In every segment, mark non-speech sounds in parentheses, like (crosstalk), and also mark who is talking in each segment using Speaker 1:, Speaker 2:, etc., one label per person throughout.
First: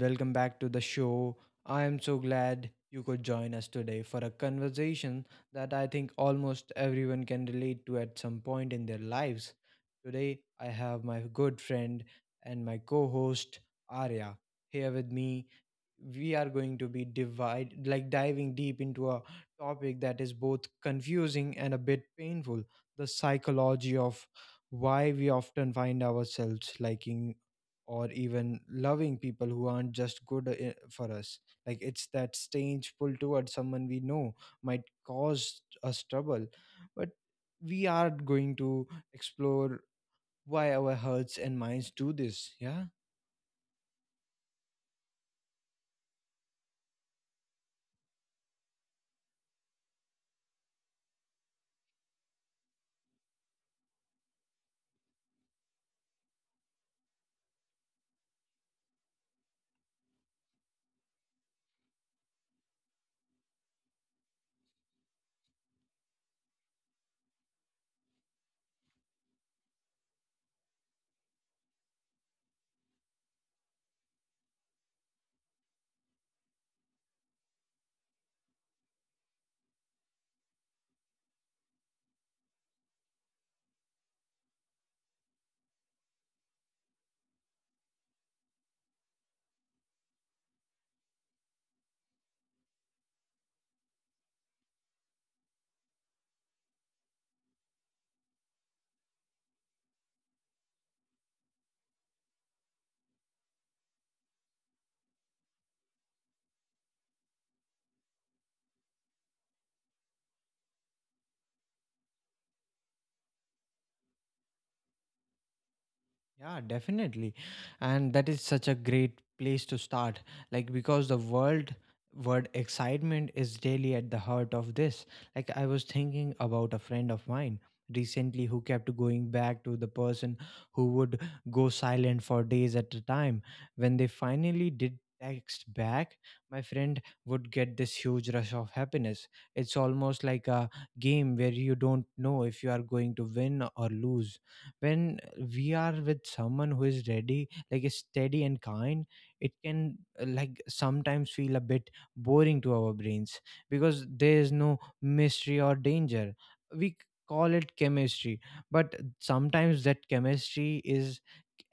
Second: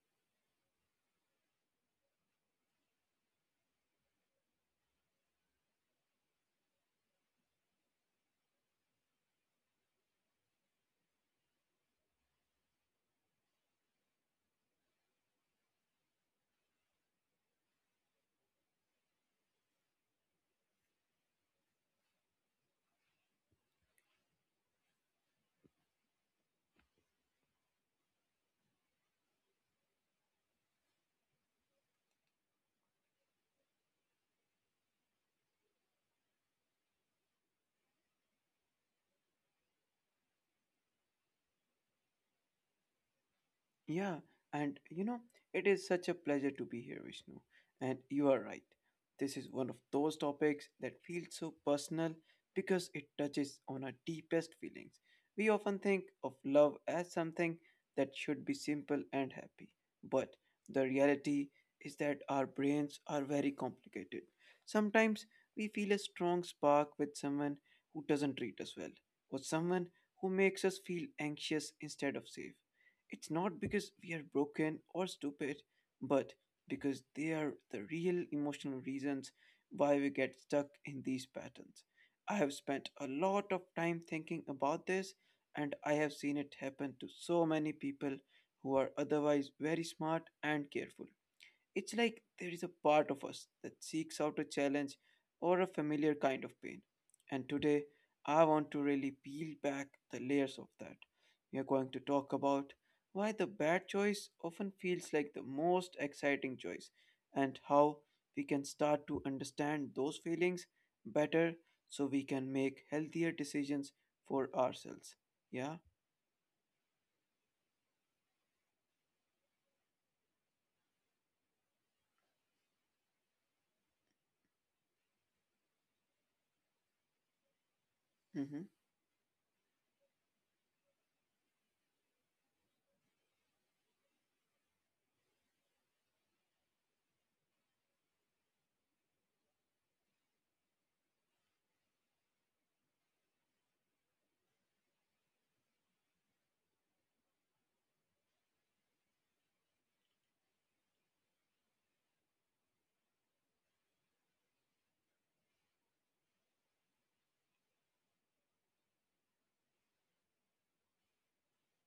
Speaker 1: welcome back to the show. I am so glad you could join us today for a conversation that I think almost everyone can relate to at some point in their lives. Today, I have my good friend and my co host, Arya, here with me. We are going to be divide, like diving deep into a topic that is both confusing and a bit painful, the psychology of why we often find ourselves liking or even loving people who aren't just good for us. Like, it's that strange pull towards someone we know might cause us trouble, but we are going to explore why our hearts and minds do this. Yeah.
Speaker 2: Yeah, and you know, it is such a pleasure to be here, Vishnu. And you are right. This is one of those topics that feels so personal because it touches on our deepest feelings. We often think of love as something that should be simple and happy. But the reality is that our brains are very complicated. Sometimes we feel a strong spark with someone who doesn't treat us well, or someone who makes us feel anxious instead of safe. It's not because we are broken or stupid, but because they are the real emotional reasons why we get stuck in these patterns. I have spent a lot of time thinking about this, and I have seen it happen to so many people who are otherwise very smart and careful. It's like there is a part of us that seeks out a challenge or a familiar kind of pain. And today, I want to really peel back the layers of that. We are going to talk about why the bad choice often feels like the most exciting choice, and how we can start to understand those feelings better so we can make healthier decisions for ourselves. Yeah?
Speaker 1: Yeah, definitely. And that is such a great place to start. Like, because the world word excitement is really at the heart of this. Like, I was thinking about a friend of mine
Speaker 2: Mm
Speaker 1: recently
Speaker 2: hmm.
Speaker 1: who kept going back to the person who would go silent for days at a time. When they finally did text back, my friend would get this huge rush of happiness. It's almost like a game where you don't know if you are going to win or lose. When we are with someone who is ready like is steady and kind, it can like sometimes feel a bit boring to our brains, because there is no mystery or danger. We call it chemistry, but sometimes that chemistry is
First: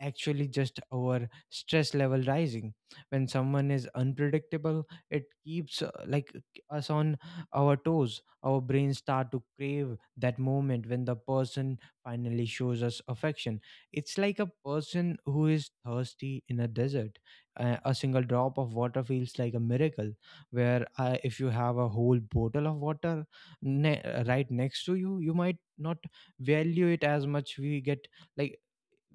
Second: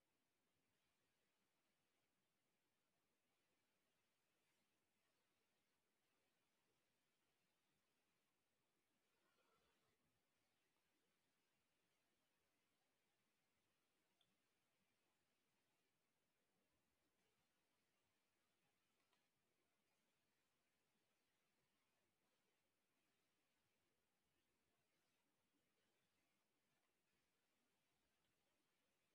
Speaker 1: actually just our stress level rising. When someone is unpredictable, it keeps like us on our toes. Our brains start to crave that moment when the person finally shows us affection. It's like a person who is thirsty in a desert. A single drop of water feels like a miracle. Where, if you have a whole bottle of water right next to you, you might not value it as much. Like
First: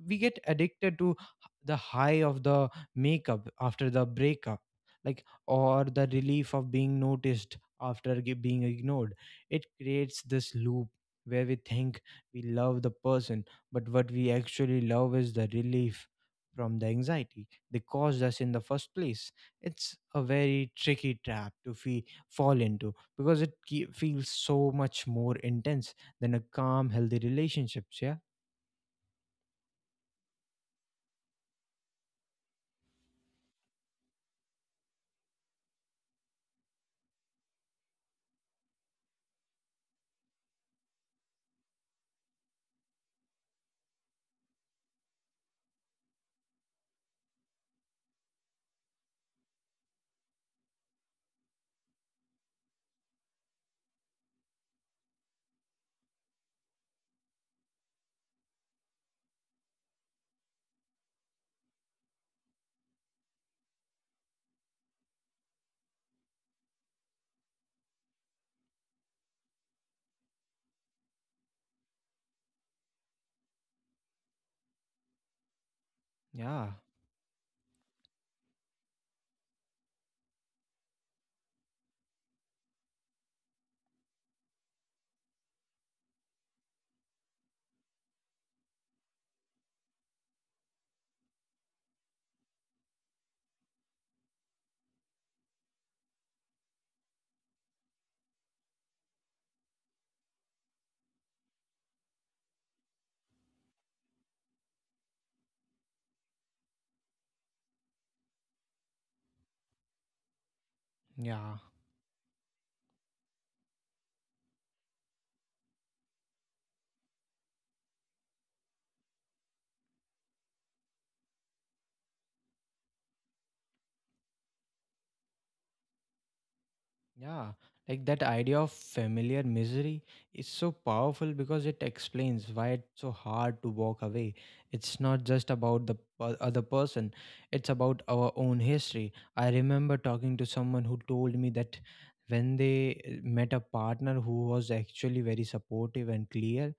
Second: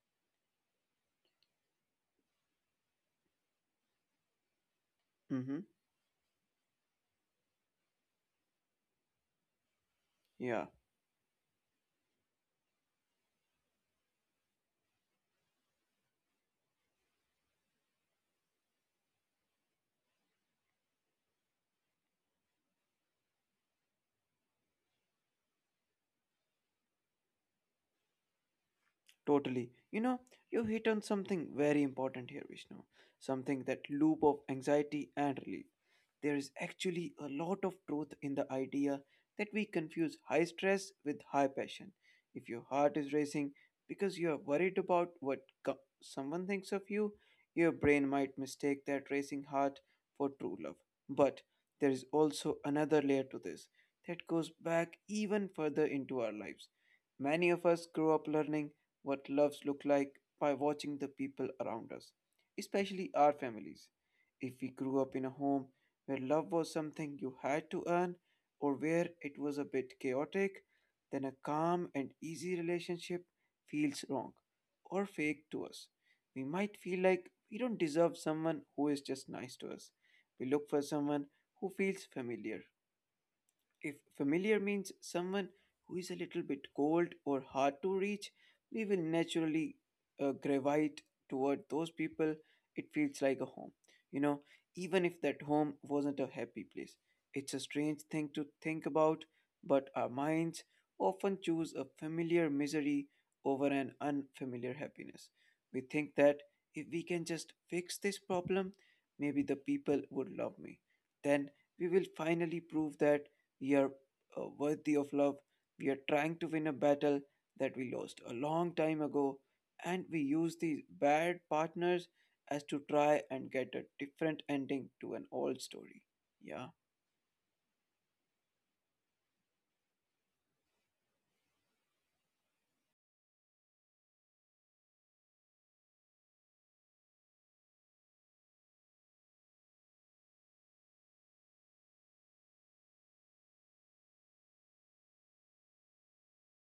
Speaker 1: we get addicted to the high of the makeup after the breakup, like,
Speaker 2: Mm hmm.
Speaker 1: or the relief of being noticed after being ignored. It creates this
Speaker 2: Yeah.
Speaker 1: loop where we think we love the person, but what we actually love is the relief from the anxiety they caused us in the first place. It's a very tricky trap to fall into because it feels so much more intense than a calm, healthy relationships. Yeah,
Speaker 2: Totally. You know, you hit on something very important here, Vishnu. Something that loop of anxiety and relief. There is actually a lot of truth in the idea that we confuse high stress with high passion. If your heart is racing because you are worried about what someone thinks of you, your brain might mistake that racing heart for true love. But there is also another layer to this that goes back even further into our lives. Many of us grow up learning what loves look like by watching the people around us, especially our families. If we grew up in a home where love was something you had to earn or where it was a bit chaotic, then a calm and easy relationship feels wrong or fake to us. We
Speaker 1: yeah,
Speaker 2: might feel like we don't deserve someone who is just nice to us. We look for someone who feels familiar. If familiar means someone who is a little bit cold or hard to reach, we will naturally gravitate toward those people. It feels like a home, you know, even if that home wasn't a happy place. It's a strange thing to think about, but our minds often choose a familiar misery over an unfamiliar happiness. We think that if we can just fix this problem, maybe the people would love me. Then
Speaker 1: yeah.
Speaker 2: we will finally prove that we are worthy of love. We are trying to win a battle that we lost a long time ago, and we use these bad partners as to try and get a different ending to an old story. Yeah.
Speaker 1: Yeah, like that idea of familiar misery is so powerful because it explains why it's so hard to walk away. It's not just about the other person, it's about our own history. I remember talking to someone who told me that when they met a partner who was actually very supportive and clear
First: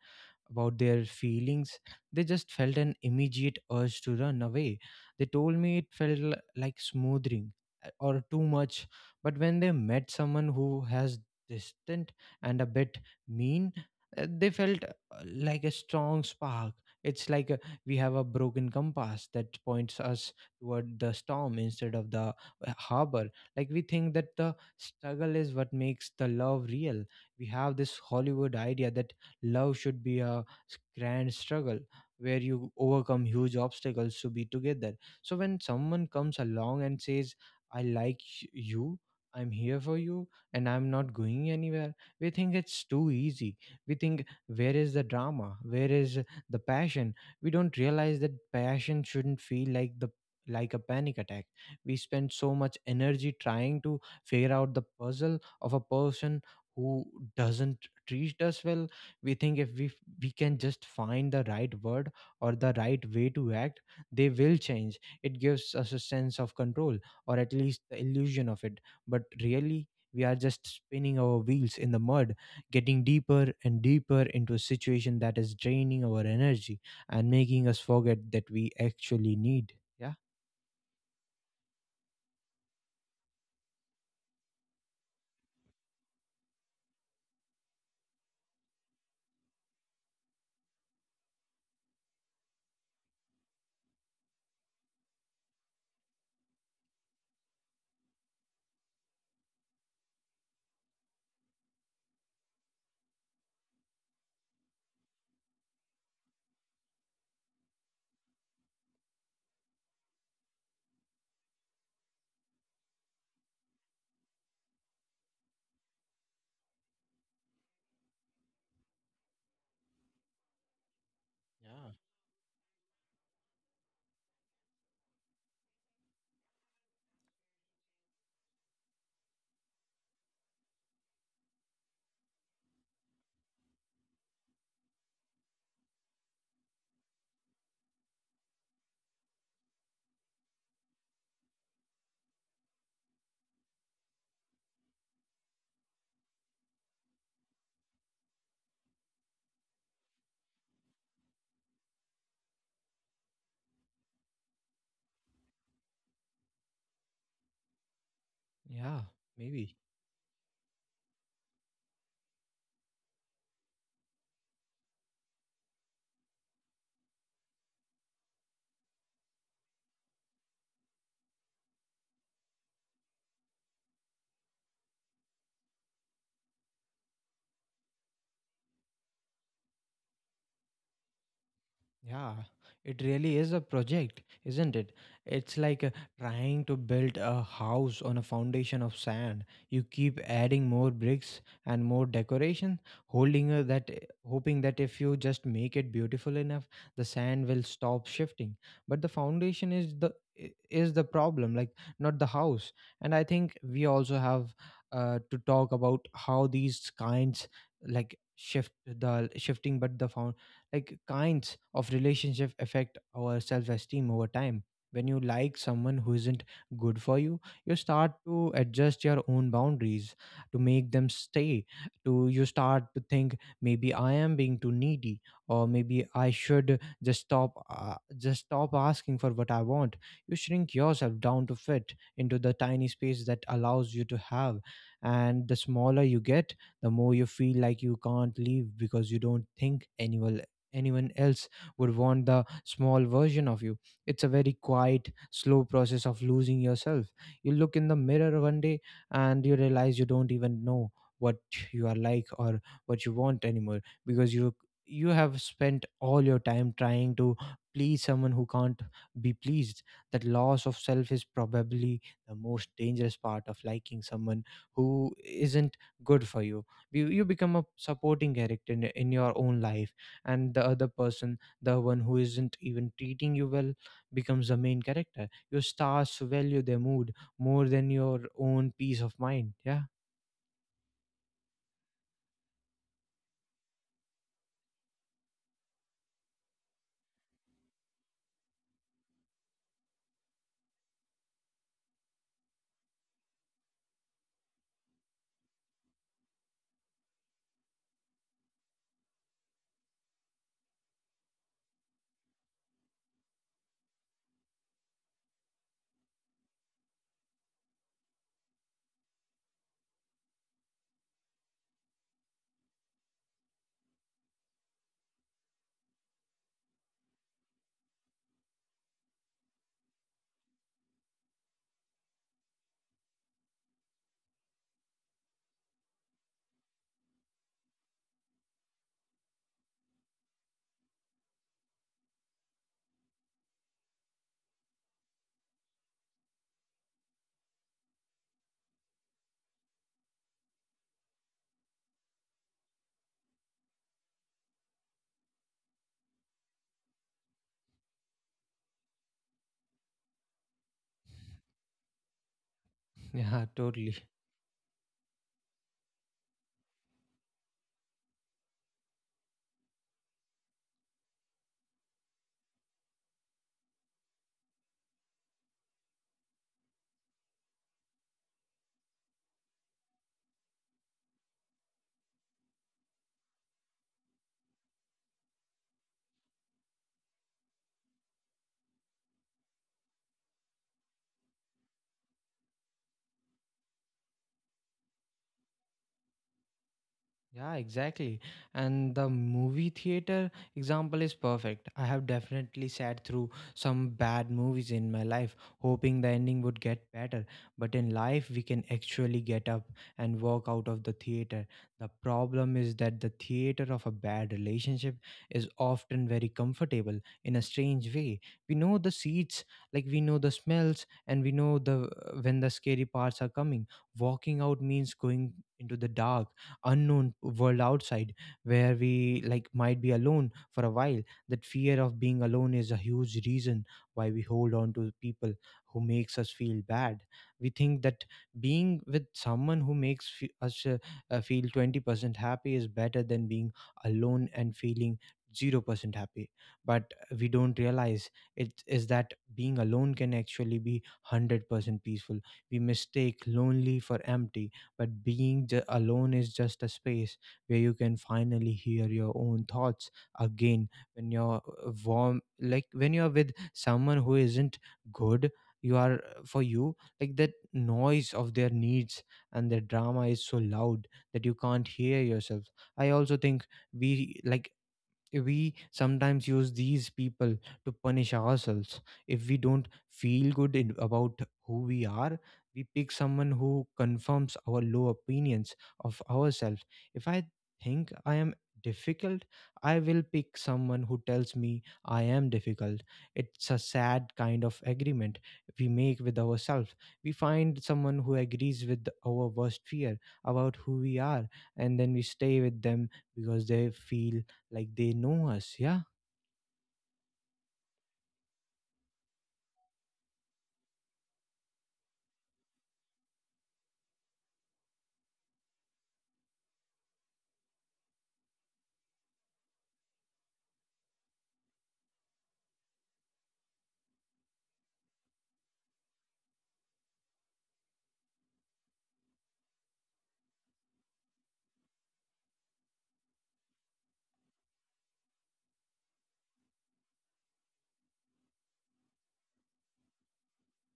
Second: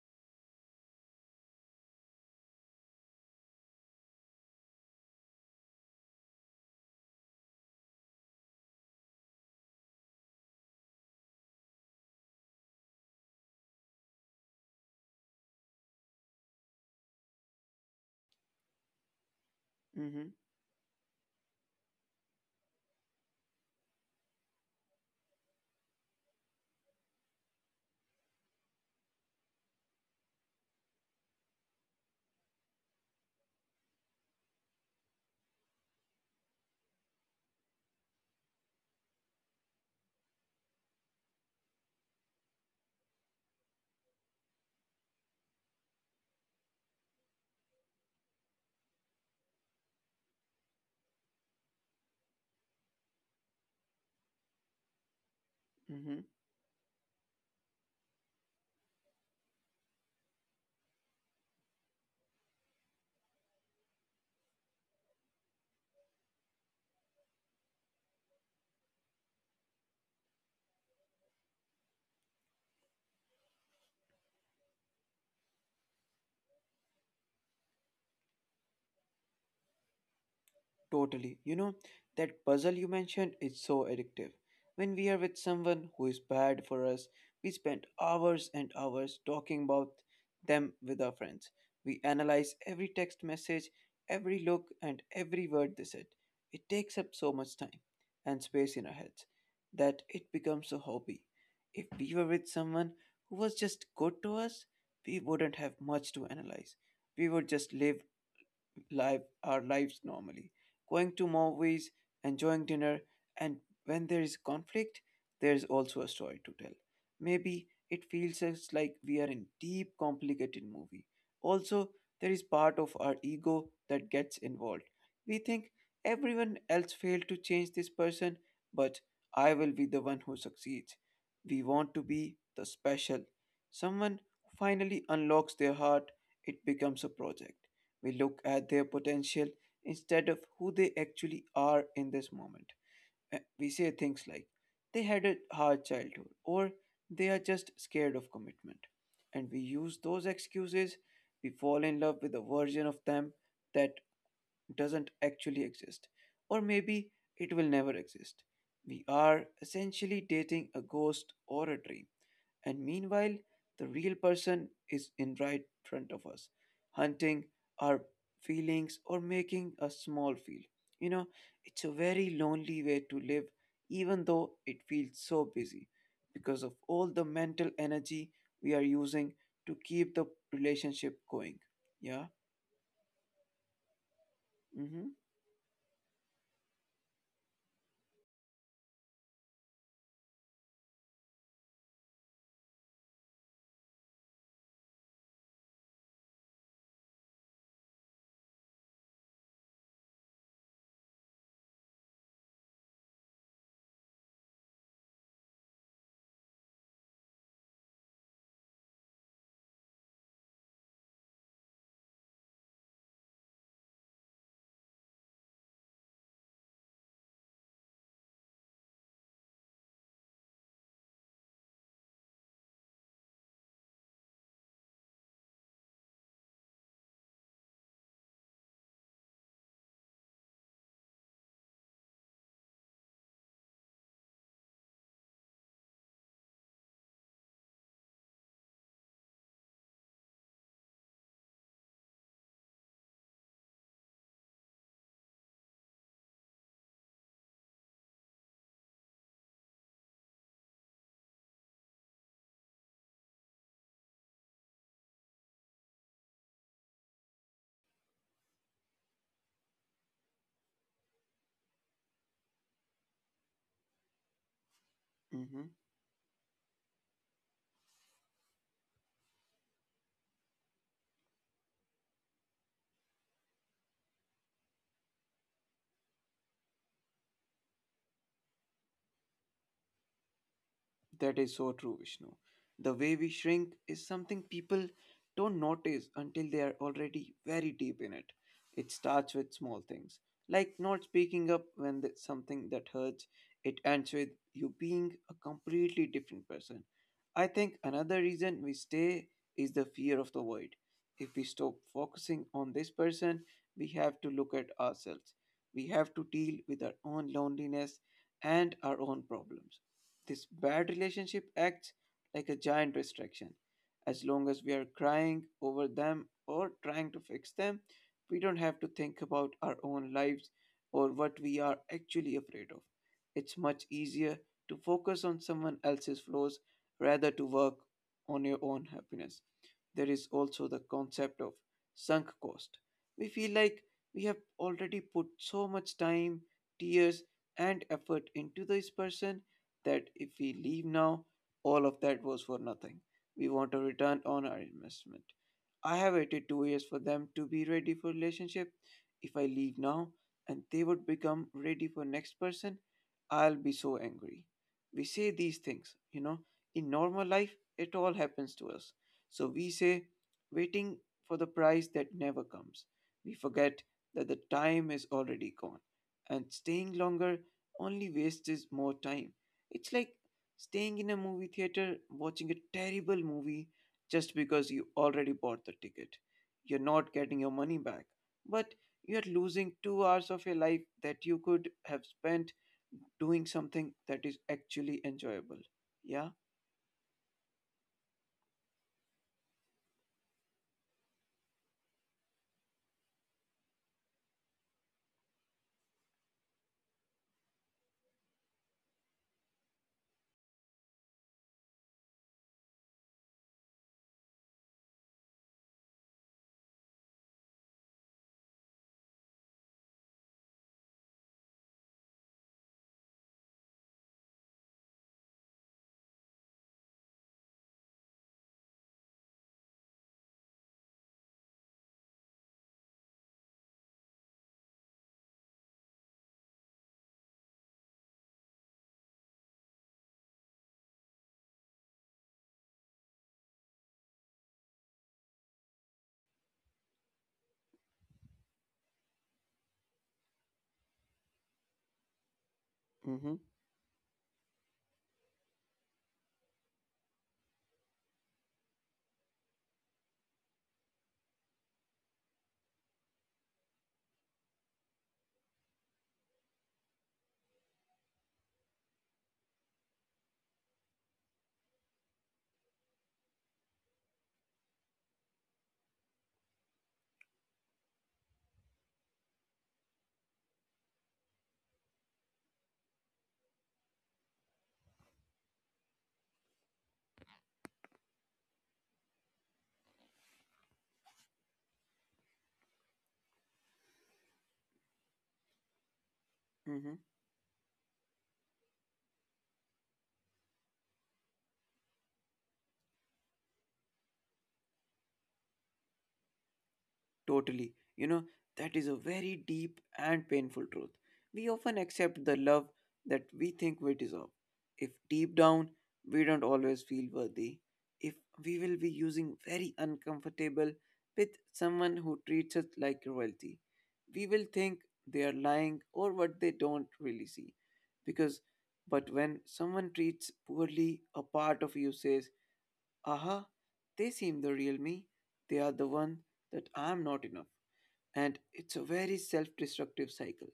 Speaker 1: about their feelings. They just felt an immediate urge to run away. They told me it felt like smoothing, or too much. But when they met someone who has distant and a bit mean, they felt like a strong spark. It's like we have a broken compass that points
Speaker 2: Mm-hmm.
Speaker 1: us toward the storm instead of the harbor. Like, we think that the struggle is what makes the love real. We have this Hollywood idea that love should be a grand struggle where you overcome huge obstacles to be together. So when someone comes along and says, I like you, I'm here for you, and I'm not going anywhere, we think it's too easy. We think, where is the drama? Where is the passion? We don't realize that passion shouldn't feel like the like a panic attack. We spend so much energy trying to figure out the puzzle of a
Speaker 2: Mm-hmm.
Speaker 1: person who doesn't treat us well. We think if we can just find the right word or the right way to act, they will change. It gives us a sense of control, or at least the illusion of it, but really, we are just spinning our wheels in the mud, getting deeper and deeper into a situation that is draining our energy and making us forget that we actually need. Yeah.
Speaker 2: Totally. You know, that puzzle you mentioned is so addictive. When we are with someone who is bad for us, we spend hours and hours talking about them with our friends. We analyze every text message, every look, and every word they said. It takes up so much time and space in our heads that it becomes a hobby. If we were with someone who was just good to us, we wouldn't have much to analyze. We would just live our lives normally. Going to movies, enjoying dinner, and when there is conflict, there is also a story to tell. Maybe it feels us like we are in deep, complicated movie.
Speaker 1: Yeah.
Speaker 2: Also, there is part of our ego that gets involved. We think everyone else failed to change this person, but I will be the one who succeeds. We want to be the special. Someone who finally unlocks their heart, it becomes a project. We look at their potential instead of who they actually are in this moment. We say things like, they had a hard childhood, or they are just scared of commitment. And we use those excuses, we fall in love with a version of them that doesn't actually exist, or maybe it will never exist.
Speaker 1: Yeah,
Speaker 2: We are
Speaker 1: maybe.
Speaker 2: essentially dating a ghost or a dream. And meanwhile, the real person is in right front of us, hunting our feelings or making a small feel. You know, it's a very lonely way to live, even though it feels so busy because of all the mental energy we are using to keep the relationship going.
Speaker 1: Yeah,
Speaker 2: Yeah.
Speaker 1: it really is a project, isn't it?
Speaker 2: Mm-hmm.
Speaker 1: It's like trying to build a house on a foundation of sand. You keep adding more bricks and more decoration, holding uh, that eh, hoping that if you just make it beautiful enough, the sand will stop shifting. But the foundation is is the problem, like, not the house. And I think we also have to talk about how these kinds like shift the shifting but the found like kinds of relationship affect our self-esteem over time. When you like someone who isn't good for you, you start to adjust your own boundaries to make them stay. To You start to think, maybe I am being too needy, or maybe I should just stop asking for what I want. You shrink yourself down to fit into the tiny space that allows you to have, and the smaller you get, the more you feel like you can't leave, because you don't think anyone else would want the small version of you. It's a very quiet, slow process of losing yourself. You look in the mirror one day and you realize you don't even know what you are like or what you want anymore, because you have spent all your time trying to please someone who can't be pleased. That loss of self is probably the most dangerous part of liking someone who isn't
Speaker 2: Mm-hmm.
Speaker 1: good for you. You become a supporting character in your own life, and the other person, the one who isn't even treating you well, becomes the main character. Your stars value their mood more than your own peace of mind. Yeah.
Speaker 2: That is so true, Vishnu. The way we shrink is something people don't notice until they are already very deep in it. It starts with small things, like not speaking up when something that hurts. It ends with you being a completely different person. I think another reason we stay is the fear of the void. If we stop focusing on this person, we have to look at ourselves. We have to deal with our own loneliness and our own problems. This bad relationship acts like a giant distraction. As long as we are crying over them or trying to fix them, we don't have to think about our own lives or what we are actually afraid of. It's much easier to focus on someone else's flaws rather to work on your own happiness. There is also the concept of sunk cost. We feel like we have already put so much time, tears, and effort into this person that if we leave now, all of that was for nothing. We want a return on our investment. I have waited 2 years for them to be ready for relationship. If I leave now and they would become ready for next person,
Speaker 1: (laughs) yeah,
Speaker 2: I'll be
Speaker 1: totally.
Speaker 2: so angry. We say these things, you know, in normal life, it all happens to us. So we say, waiting for the price that never comes. We forget that the time is already gone, and staying longer only wastes more time. It's like staying in a movie theater watching a terrible movie just because you already bought the ticket. You're not getting your money back, but you're losing 2 hours of your life that you could have spent doing something that is actually enjoyable. Yeah?
Speaker 1: Yeah, exactly. And the movie theater example is perfect. I have definitely sat through some bad movies in my life, hoping the ending would get better. But in life, we can actually get up and walk out of the theater. The problem is that the theater of a bad relationship is often very comfortable in a strange way. We know the seats, like we know the smells, and we know the when the scary parts are coming. Walking out means going into the dark unknown world outside where we like might be alone for a while. That fear of being alone is a huge reason why we hold on to people who makes us feel bad. We think that being with someone who makes fe- us feel 20% happy is better than being alone and feeling 0% happy. But we don't realize it is that being alone can actually be 100% peaceful. We mistake
Speaker 2: Mm
Speaker 1: lonely for empty, but alone is just a space where you can finally hear your own thoughts again. When you're warm like when you're with someone who isn't good you are for you, like, that noise of their needs and their drama is so loud that you can't hear yourself. I also think we like we sometimes use these people to punish ourselves. If we don't feel good in, about who we are, we pick someone who confirms our low opinions of ourselves. If I think I am difficult, I will pick someone who tells me I am difficult. It's a sad kind of agreement we make with ourselves.
Speaker 2: hmm.
Speaker 1: We find someone who agrees with our worst fear about who we are, and then we stay with them because they feel like they know us. Yeah.
Speaker 2: Totally. You know, that is a very deep and painful truth. We often accept the love that we think we deserve. If deep down we don't always feel worthy, if we will be using very uncomfortable with someone who treats us like royalty, we will think they are lying or what they don't really see. Because, but when someone treats poorly, a part of you says, aha, they seem the real me, they are the one that I am not enough, and it's a very self-destructive cycle.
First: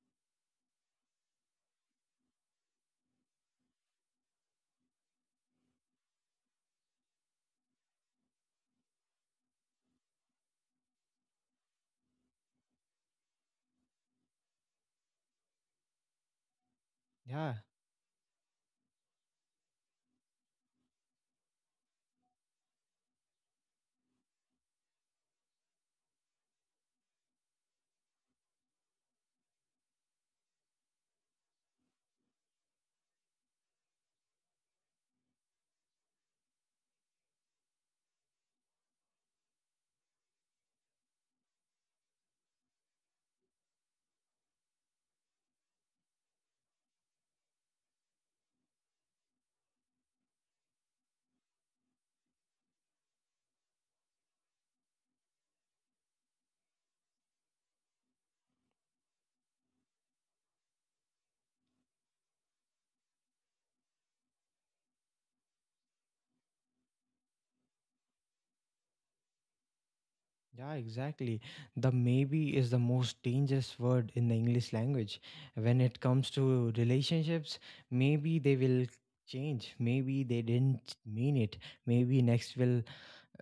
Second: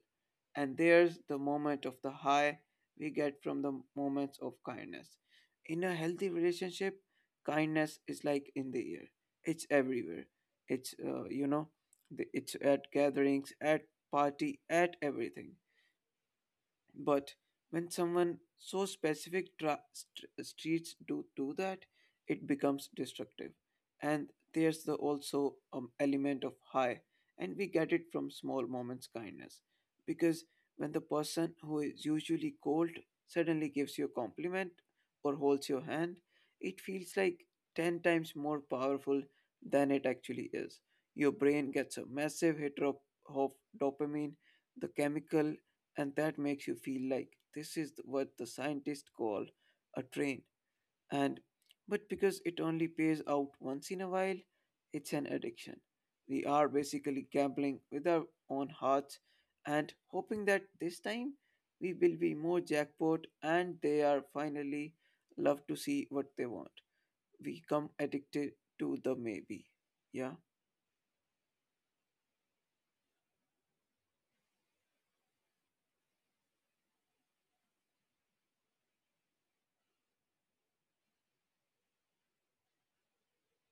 Speaker 2: And there's the moment of the high we get from the moments of kindness in a healthy relationship. Kindness is like in the air, it's everywhere. It's you know, it's at gatherings, at party, at everything. But
Speaker 1: Yeah.
Speaker 2: when someone so specific streets do that, it becomes destructive. And there's the also element of high, and we get it from small moments kindness, because when the person who is usually cold suddenly gives you a compliment or holds your hand, it feels like 10 times more powerful than it actually is. Your brain gets a massive hit of dopamine, the chemical, and that makes you feel like this is what the scientists call a train. And but because it only pays out once in a while, it's an addiction. We are basically gambling with our own hearts and hoping that this time we will be more jackpot and they are finally love to see what they want. We come addicted to the maybe. Yeah.
Speaker 1: Yeah, exactly. The maybe is the most dangerous word in the English language when it comes to relationships. Maybe they will change. Maybe they didn't mean it. Maybe next will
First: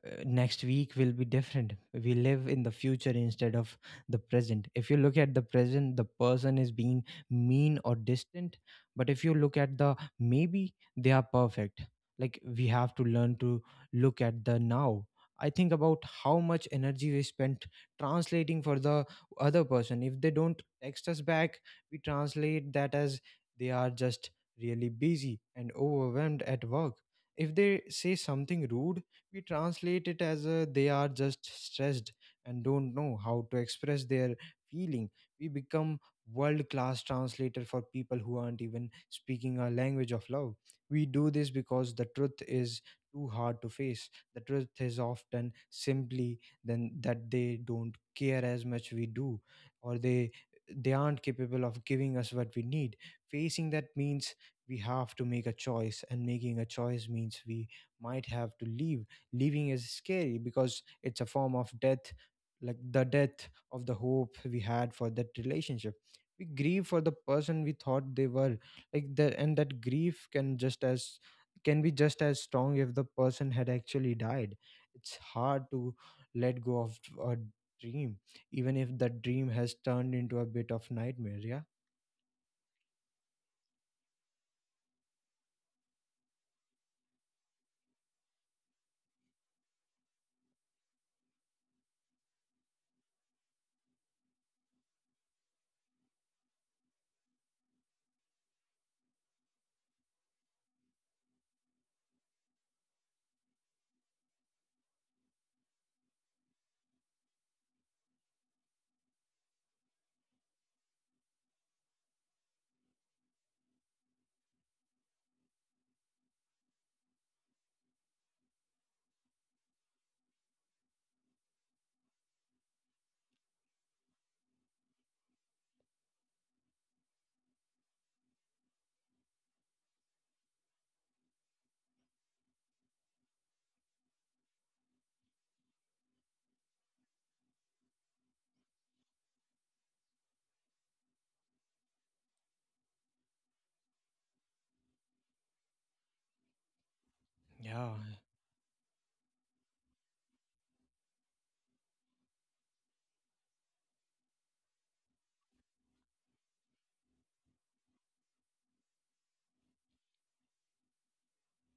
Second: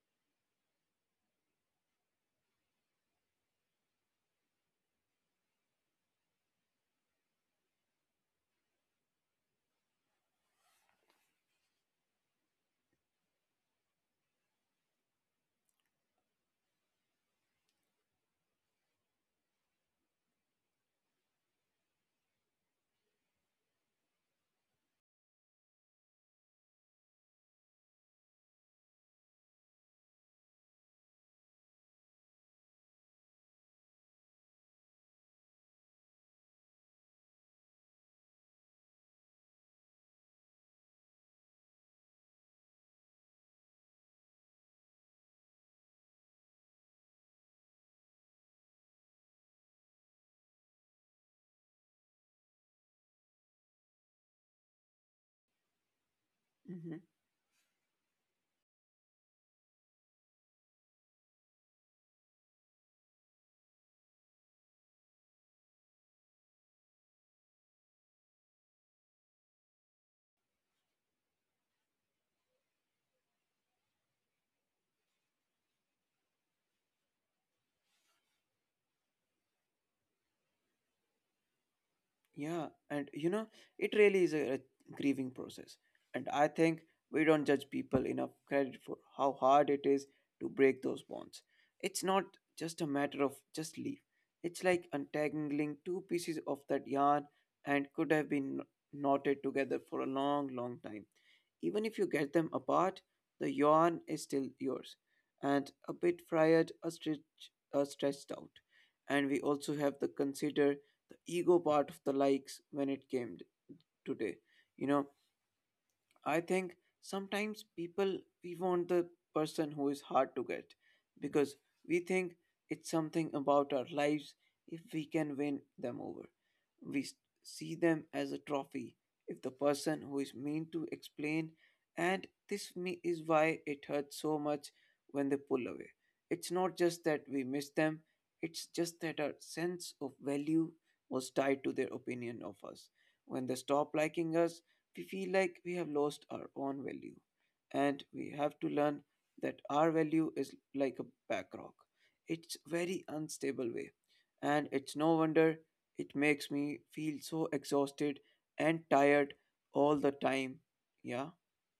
Speaker 1: uh, next week will be different. We live in the future instead of the present. If you look at the present, the person is being mean or distant. But if you look at the maybe, they are perfect. Like, we have to learn to look at the now. I think about how much energy we spent translating for the other person. If they don't text us back, we translate that as they are just really busy and overwhelmed at work. If they say something rude, we translate it as they are just stressed and don't know how to express their feeling. We become world class translator for people who aren't even speaking our language of love. We do this because the truth is too hard to face. The truth is often simply then that they don't care as much we do, or they aren't capable of giving us what we need. Facing that means we have to make a choice, and making a
Speaker 2: Mhm.
Speaker 1: choice means we might have to leave. Leaving is scary because it's a form of death, like the death of the hope we had for that relationship. We grieve for the person we thought they were. Like the and that grief can just as can be just as strong if the person had actually died. It's hard to let go of a dream, even if the dream has turned into a bit of nightmare. Yeah,
Speaker 2: Yeah, and you know, it really is a grieving process. And I think we don't judge people enough credit for how hard it is to break those bonds. It's not just a matter of just leave. It's like untangling two pieces of that yarn and could have been knotted together for a long, long time. Even if you get them apart, the yarn is still yours, and a bit fried, a stretched out. And we also have to consider the ego part of the likes when it came today. You know, I think sometimes people we want the person who is hard to get because we think it's something about our lives if we can win them over. We see them as a trophy if the person who is mean to explain, and is why it hurts so much when they pull away. It's not just that we miss them, it's just that our sense of value was tied to their opinion of us. When they stop liking us, we feel like we have lost our own value.
Speaker 1: yeah.
Speaker 2: And we have to learn that our value is like a backrock. It's very unstable way. And it's no wonder it makes me feel so exhausted and tired all the time. Yeah.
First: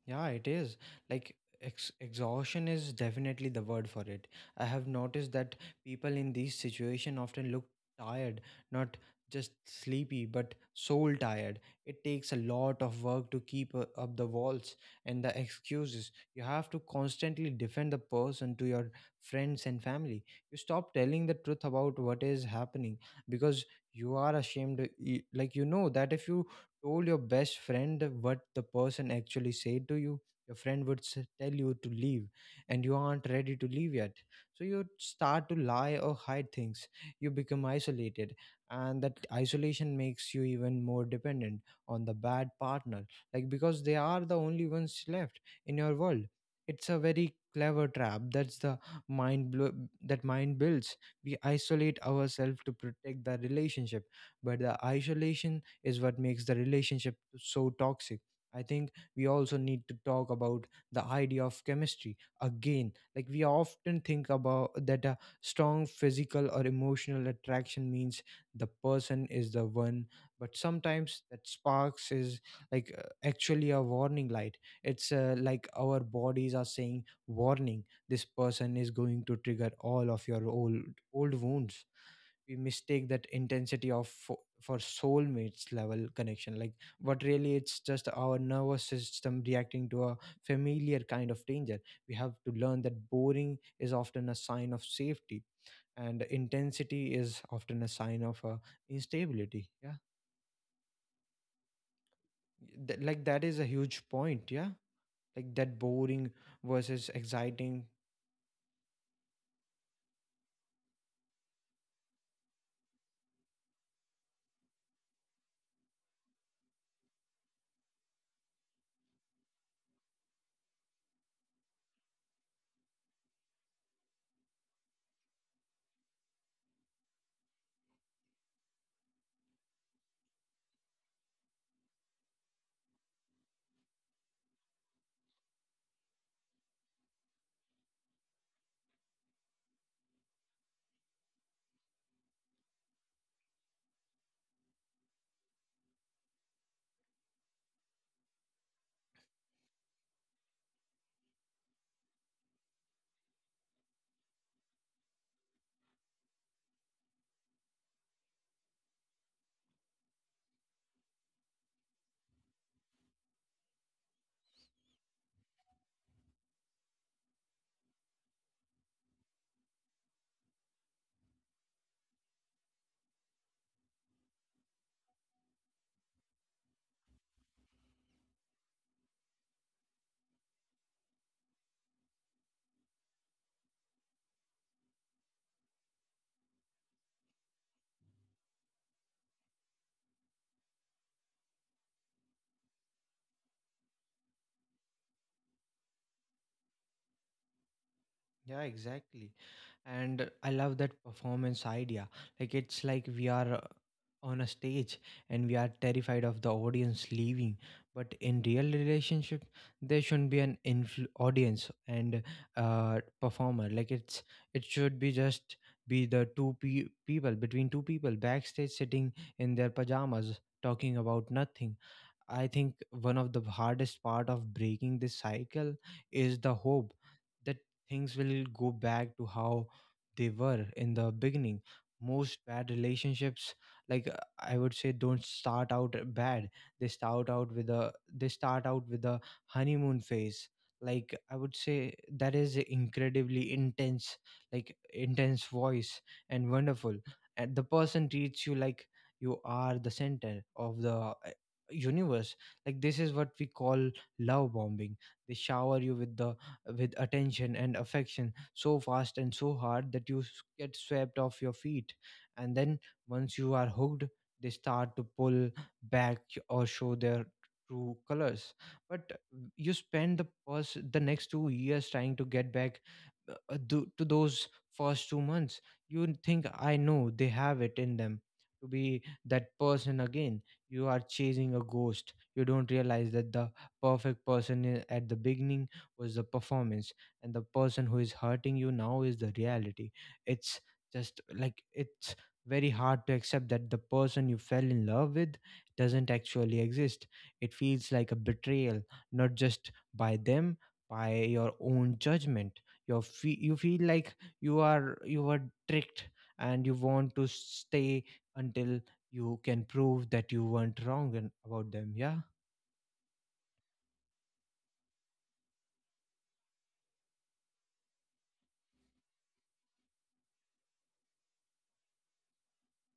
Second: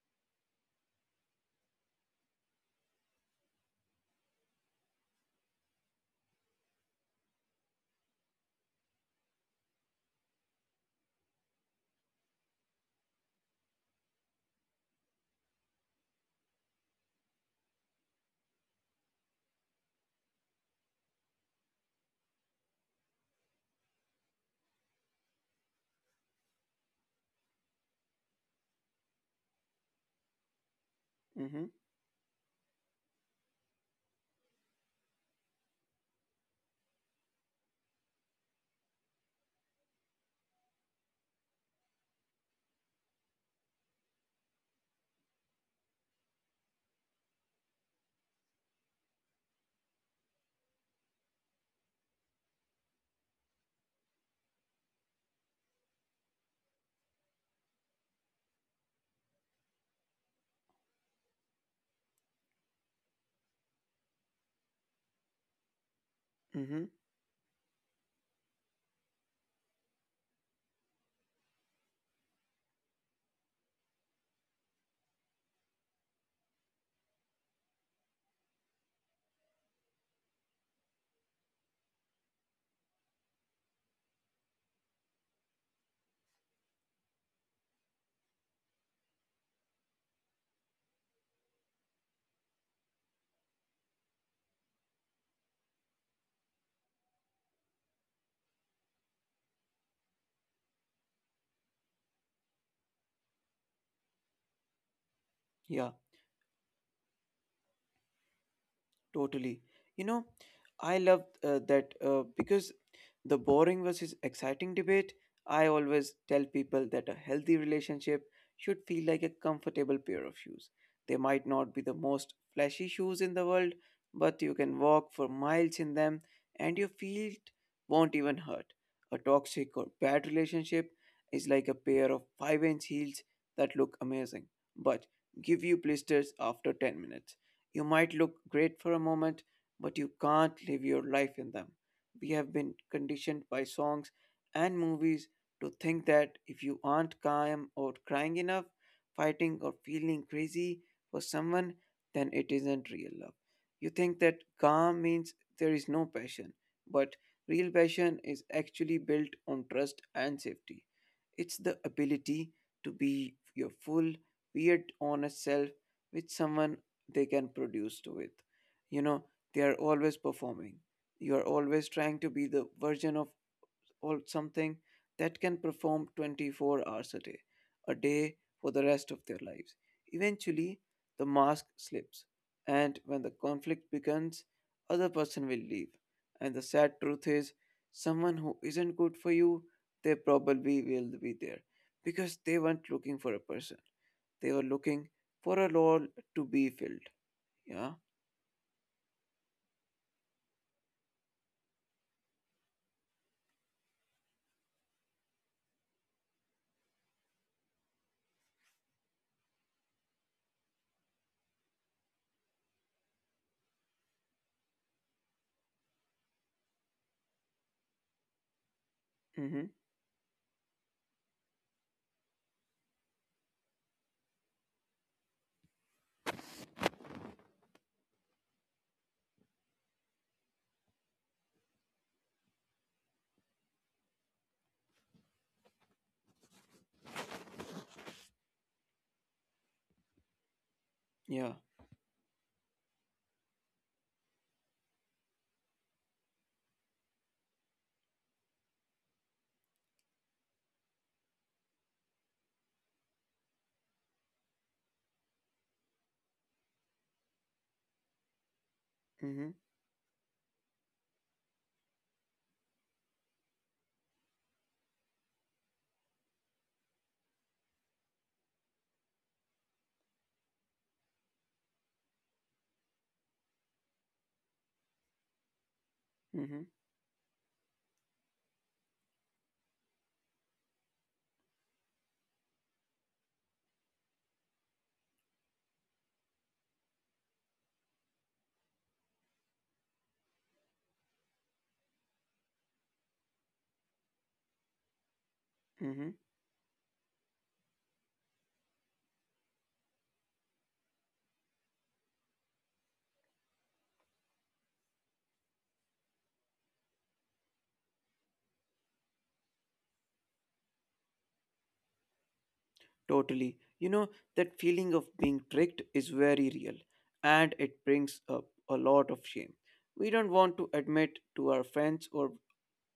Speaker 1: Yeah, it is. Like, exhaustion is definitely the word for it. I have noticed that people in these situations often look tired, not just sleepy, but soul tired. It takes a lot of work to keep up the walls and the excuses. You have to constantly defend the person to your friends and family. You stop telling the truth about what is happening because you are ashamed. Like, you know that if you told your best friend what the person actually said to you, your friend would tell
Speaker 2: Mm-hmm.
Speaker 1: you to leave, and you aren't ready to leave yet. So you start to lie or hide things. You become isolated, and that isolation makes you even more dependent on the bad partner, like because they are the only ones left in your world. It's a very clever trap. That's the mind blo- that mind builds. We isolate ourselves to protect the relationship, but the isolation is what makes the relationship so toxic. I think we also need to talk about the idea of chemistry again. Like, we often think about that a strong physical or
Speaker 2: Mm-hmm.
Speaker 1: emotional attraction means the person is the one, but sometimes that sparks is like actually a warning light. It's like our bodies are saying, "Warning! This person is going to trigger all of your old wounds." We mistake that intensity of for soulmates level connection, like, but really it's just our nervous system reacting to a familiar kind of danger. We have to learn that boring is often a sign of safety, and intensity is often a sign of instability. Yeah. Like, that is a huge point. Yeah, like that
Speaker 2: Yeah,
Speaker 1: boring versus exciting.
Speaker 2: totally. You know, I love that because the boring versus exciting debate, I always tell people that a healthy relationship should feel like a comfortable pair of shoes. They might not be the most flashy shoes in the world, but you can walk for miles in them and your feet won't even hurt. A toxic or bad relationship is like a pair of 5-inch inch heels that look amazing, but give you blisters after 10 minutes. You might look great for a moment, but you can't live your life in them. We have been conditioned by songs and movies to think that if you aren't calm or crying enough, fighting or feeling crazy for someone, then it isn't real love. You think that calm means there is no passion, but real passion is actually built on trust and safety. It's the ability to be your full, weird, honest self with someone they can produce to with. You know, they are always performing, you're always trying to be the version of all something that can perform 24 hours a day for the rest of their lives. Eventually the mask slips, and when the conflict begins, other person will leave. And the sad truth is, someone who isn't good for you, they probably will be there because they weren't looking for a person, they were looking for a role to be filled. Yeah.
Speaker 1: Yeah, exactly. And I love that performance idea. Like, it's like we are on a stage, and we are terrified of the audience leaving. But in real relationship, there shouldn't be an audience and performer. Like, it should be just be the two pe- people between two people backstage sitting in their
Speaker 2: Mm-hmm.
Speaker 1: pajamas talking about nothing. I think one of the hardest part of breaking this cycle is the hope that things will go back to how they were in the beginning. Most bad relationships, like I would say, don't start out bad. They start out with a honeymoon phase. Like, I would
Speaker 2: Yeah.
Speaker 1: say, that is incredibly intense, like intense voice and wonderful. And the person treats you like you are the center of the universe. Like, this is what we call love bombing. They shower you with the with attention and affection so fast and
Speaker 2: Mm-hmm.
Speaker 1: so hard that you get swept off your feet. And then once you are hooked, they start to pull back or show their true colors. But you spend the next 2 years trying to get back to those first 2 months. You think,
Speaker 2: Mm-hmm.
Speaker 1: I know they have it in them to be that person again. You are chasing a ghost. You don't realize that the perfect person at the beginning was the performance, and the person who is hurting you now is the reality. It's just like, it's very hard to accept that the person you fell in love with doesn't
Speaker 2: Mm-hmm.
Speaker 1: actually exist. It feels like a betrayal, not just by them, by your own judgment. You feel like you were tricked, and you want to stay until you can prove that you weren't wrong and about them. Yeah.
Speaker 2: Totally. You know, that feeling of being tricked is very real and it brings up a lot of shame. We don't want to admit to our friends or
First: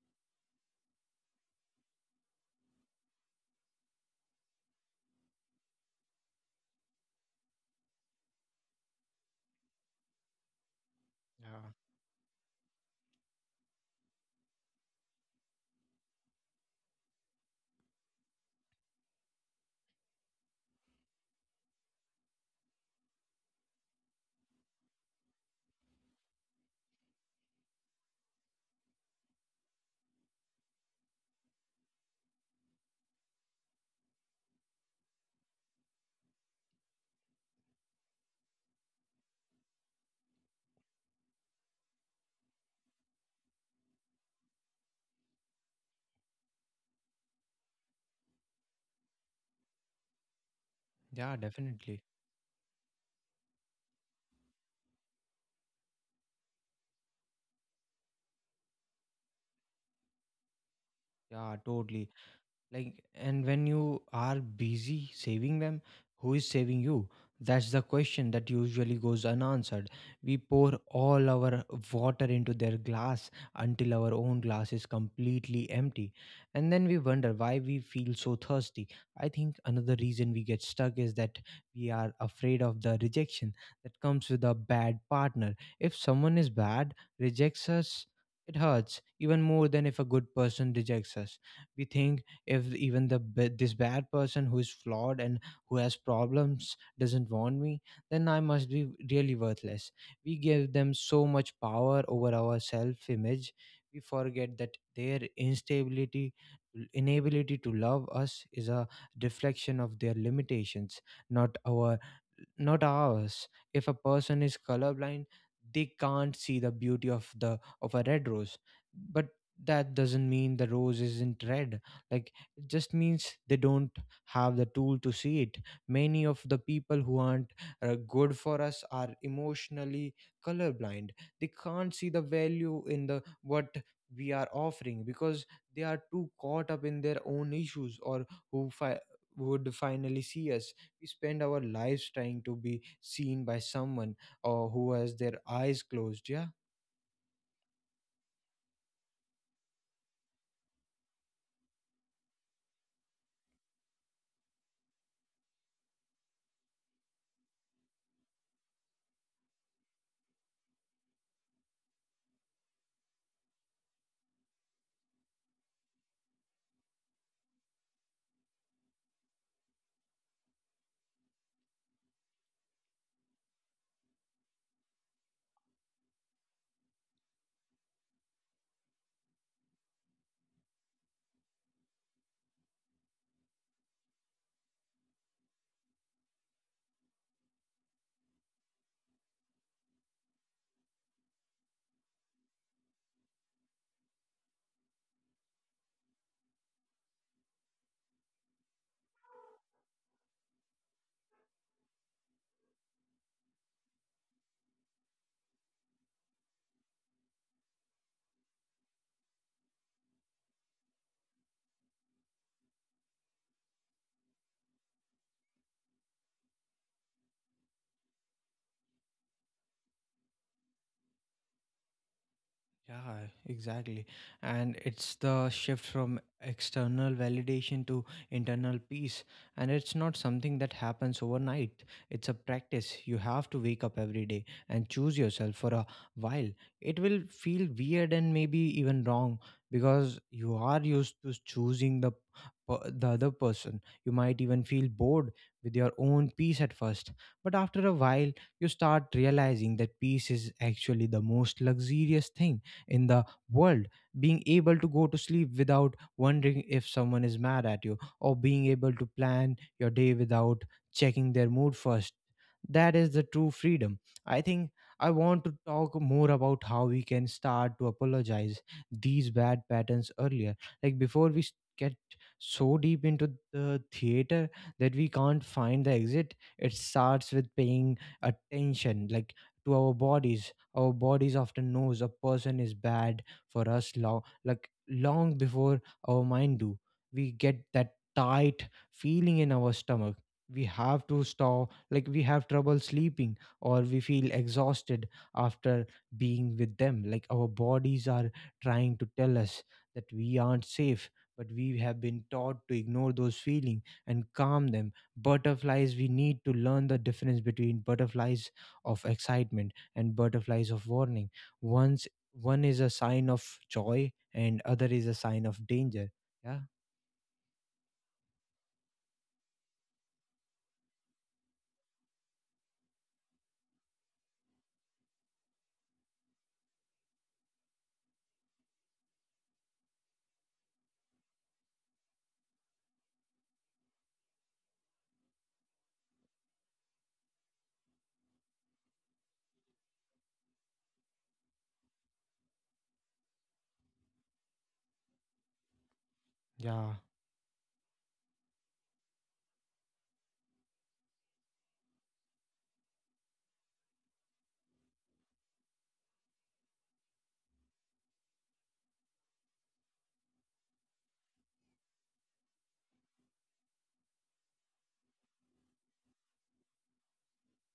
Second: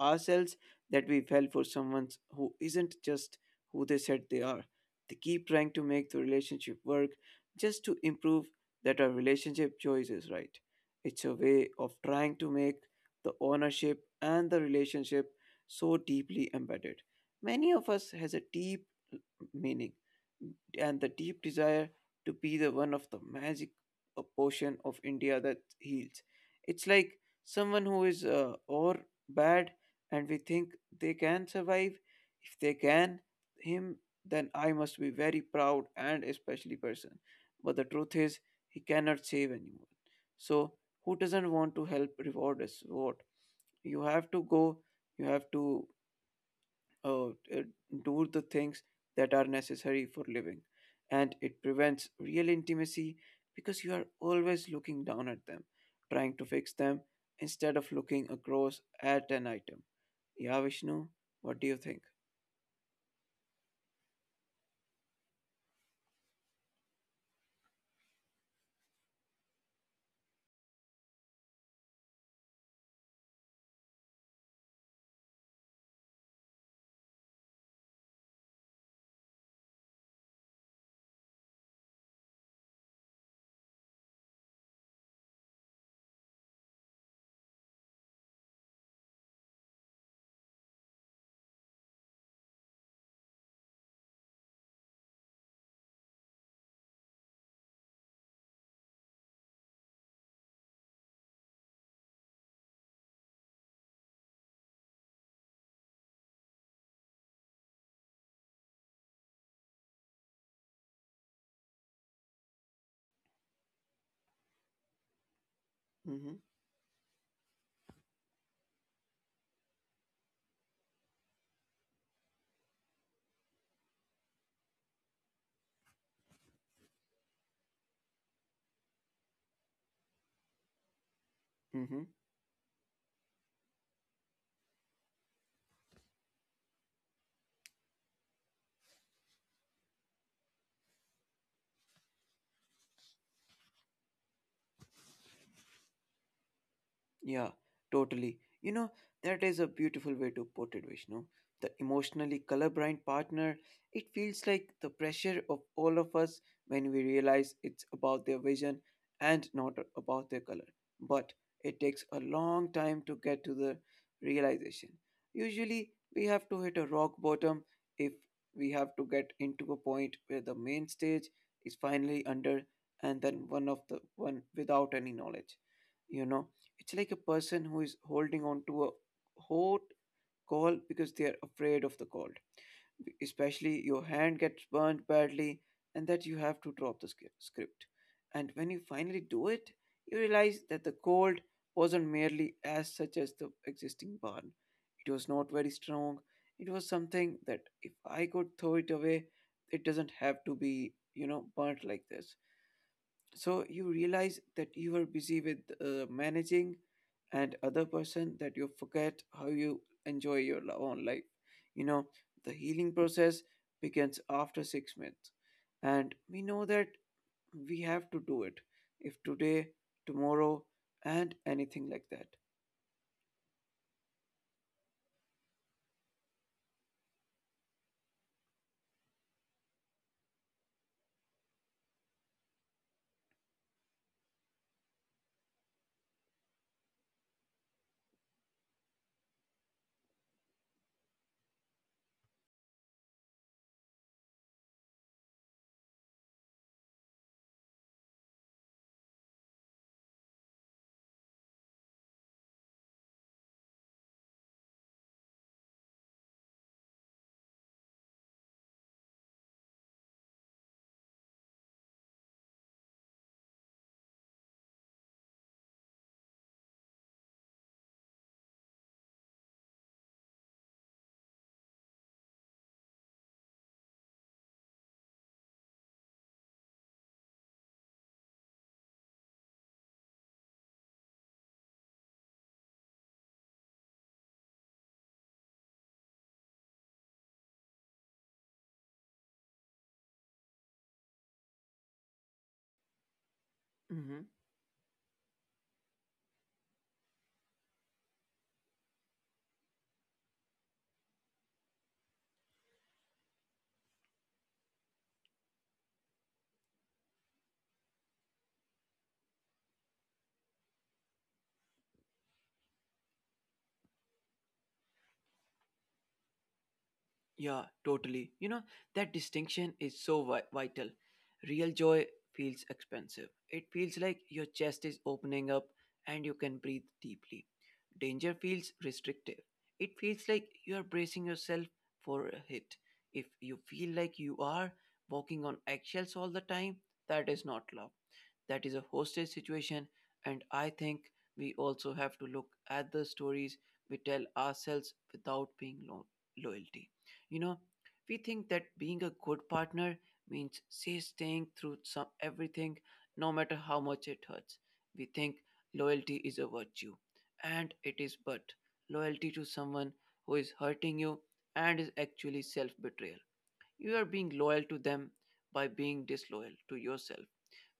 Speaker 2: ourselves that we fell for someone who isn't just who they said they are. They keep trying to make the relationship work just to improve that our relationship choice is right. It's a way
Speaker 1: Yeah.
Speaker 2: of trying to make the ownership and the relationship so deeply embedded. Many of us has a deep meaning and the deep desire to be the one of the magic portion of India that heals. It's like someone who is or bad, and we think they can survive. If they can, him, then I must be very proud and a special person. But the truth is, he cannot save anyone. So, who doesn't want to help reward us? What? You have to go, you have to uh, uh, do the things that are necessary for living.
Speaker 1: Yeah,
Speaker 2: And it
Speaker 1: definitely.
Speaker 2: prevents real intimacy because you are always looking down at them, trying to fix them instead of looking across at an item. Yeah, Vishnu,
Speaker 1: Yeah,
Speaker 2: what do you think?
Speaker 1: totally. Like, and when you are busy saving them, who is saving you? That's the question that usually goes unanswered. We pour all our water into their glass until our own glass is completely empty, and then we wonder why we feel so thirsty. I think another reason we get stuck is that we are afraid of the rejection that comes with a bad partner. If someone is bad rejects us, it hurts even more than if a good person rejects us. We think, if even this bad person who is flawed and who has problems doesn't want me, then I must be really worthless. We give them so much power over our self image. We forget that their instability inability to love us is a reflection of their limitations, not our not ours. If a person is colorblind, they
Speaker 2: Mm-hmm.
Speaker 1: can't see the beauty of the of a red rose, but that doesn't mean the rose isn't red. Like, just means they don't have the tool to see it. Many of the people who aren't good for us are emotionally colorblind. They can't
Speaker 2: Mm-hmm.
Speaker 1: see the value in the what we are offering because they are too caught up in their own issues, or who fi- would finally see us. We spend our lives trying to be seen by someone or who has their eyes closed. Yeah.
Speaker 2: Yeah, totally. You know, that is a beautiful way to put it, Vishnu. The emotionally colorblind partner, it feels like the pressure of all of us when we realize it's about their vision and not about their color. But it takes a long time to get to the realization. Usually, we have to hit a rock bottom. If we have to get into a point where the main stage is finally under, and then one of the one without any knowledge, you know, it's like a person who is holding on to a hot coal because they are afraid of the cold. Especially your hand gets burned badly, and that you have to drop the script. And when you finally do it, you realize that the cold wasn't merely as such as the existing burn. It was not very strong. It was something that if I could throw it away, it doesn't have to be, you know, burnt like this. So you realize that you are busy with managing and other person that you forget how you enjoy your own life, you know. The healing process begins after 6 months, and we know that we have to do it, if today, tomorrow, and anything like that.
Speaker 1: Yeah, exactly. And it's the shift from external validation to internal peace. And it's not something that happens overnight, it's a practice. You have to wake up every day and choose yourself for a while. It will feel weird and maybe even wrong because you are used to choosing the other person. You might even feel bored with your own peace at first, but after a while you start realizing that peace is actually the most luxurious thing in the world. Being able to go to sleep without wondering if someone is mad at you, or being able to plan your day without checking their mood first, that is the true freedom. I think I want to talk more about how we can start to apologize these bad patterns earlier, like before we get so deep into the theater that we can't find the exit. It starts with paying attention, like, to our bodies. Our bodies often knows a person is bad for us long, like, long before our mind do. We get that tight feeling in our stomach, we have to stop, like, we have trouble sleeping, or we feel exhausted after being with them. Like, our bodies are trying to tell us that we aren't safe, but we have been taught to ignore those feelings and calm them butterflies. We need to learn the difference between butterflies of excitement and butterflies of warning. Once, one is a sign of joy and other is a sign of danger. Yeah.
Speaker 2: Yeah, totally. You know, that distinction is so vital. Real joy feels expensive. It feels like your chest is opening up and you can breathe deeply. Danger feels restrictive. It feels like you are bracing yourself for a hit. If you feel like you are walking on eggshells all the time, that is not love. That is a hostage situation, and I think we also have to look at the stories we tell ourselves without being loyalty.
Speaker 1: Yeah.
Speaker 2: You know, we think that being a good partner means say staying through some everything, no matter how much it hurts. We think loyalty is a virtue, and it is, but loyalty to someone who is hurting you and is actually self betrayal. You are being loyal to them by being disloyal to yourself.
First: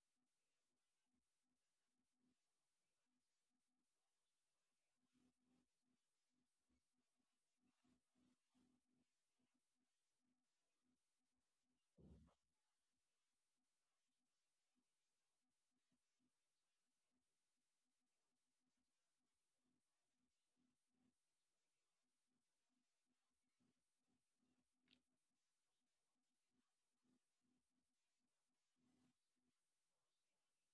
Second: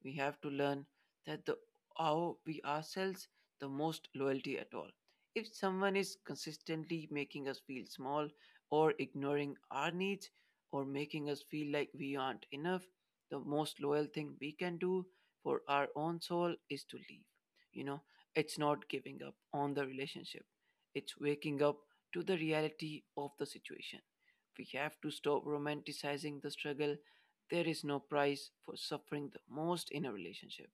Speaker 2: We have to learn that the how we ourselves the most loyalty at all. If someone is consistently making us feel small or ignoring our needs or making us feel like we aren't enough, the most loyal thing we can do for our own soul is to leave. You know, it's not giving up on the relationship, it's waking up to the reality of the situation. We have to stop romanticizing the struggle. There is no price for suffering the most in a relationship.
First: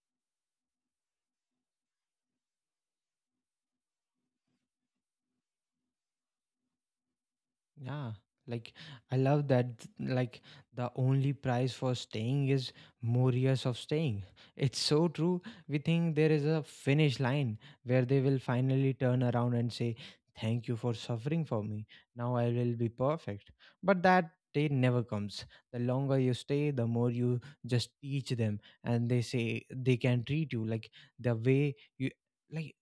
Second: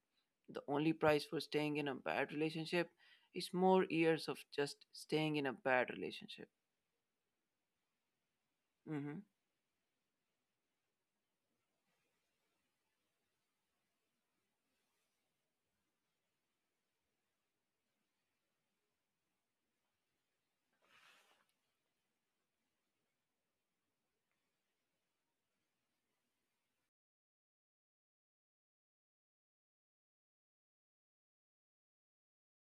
Speaker 2: The only price for staying in a bad relationship is more years of just staying in a bad relationship.
Speaker 1: Yeah, like I
Speaker 2: Mhm.
Speaker 1: love that. Like, the only price for staying is more years of staying. It's so true. We think there is a finish line where they will finally turn around and say, Thank you for suffering for me. Now I will be perfect. But that day never comes. The longer you stay, the more you just teach them, and they say they can treat you like the way you, like,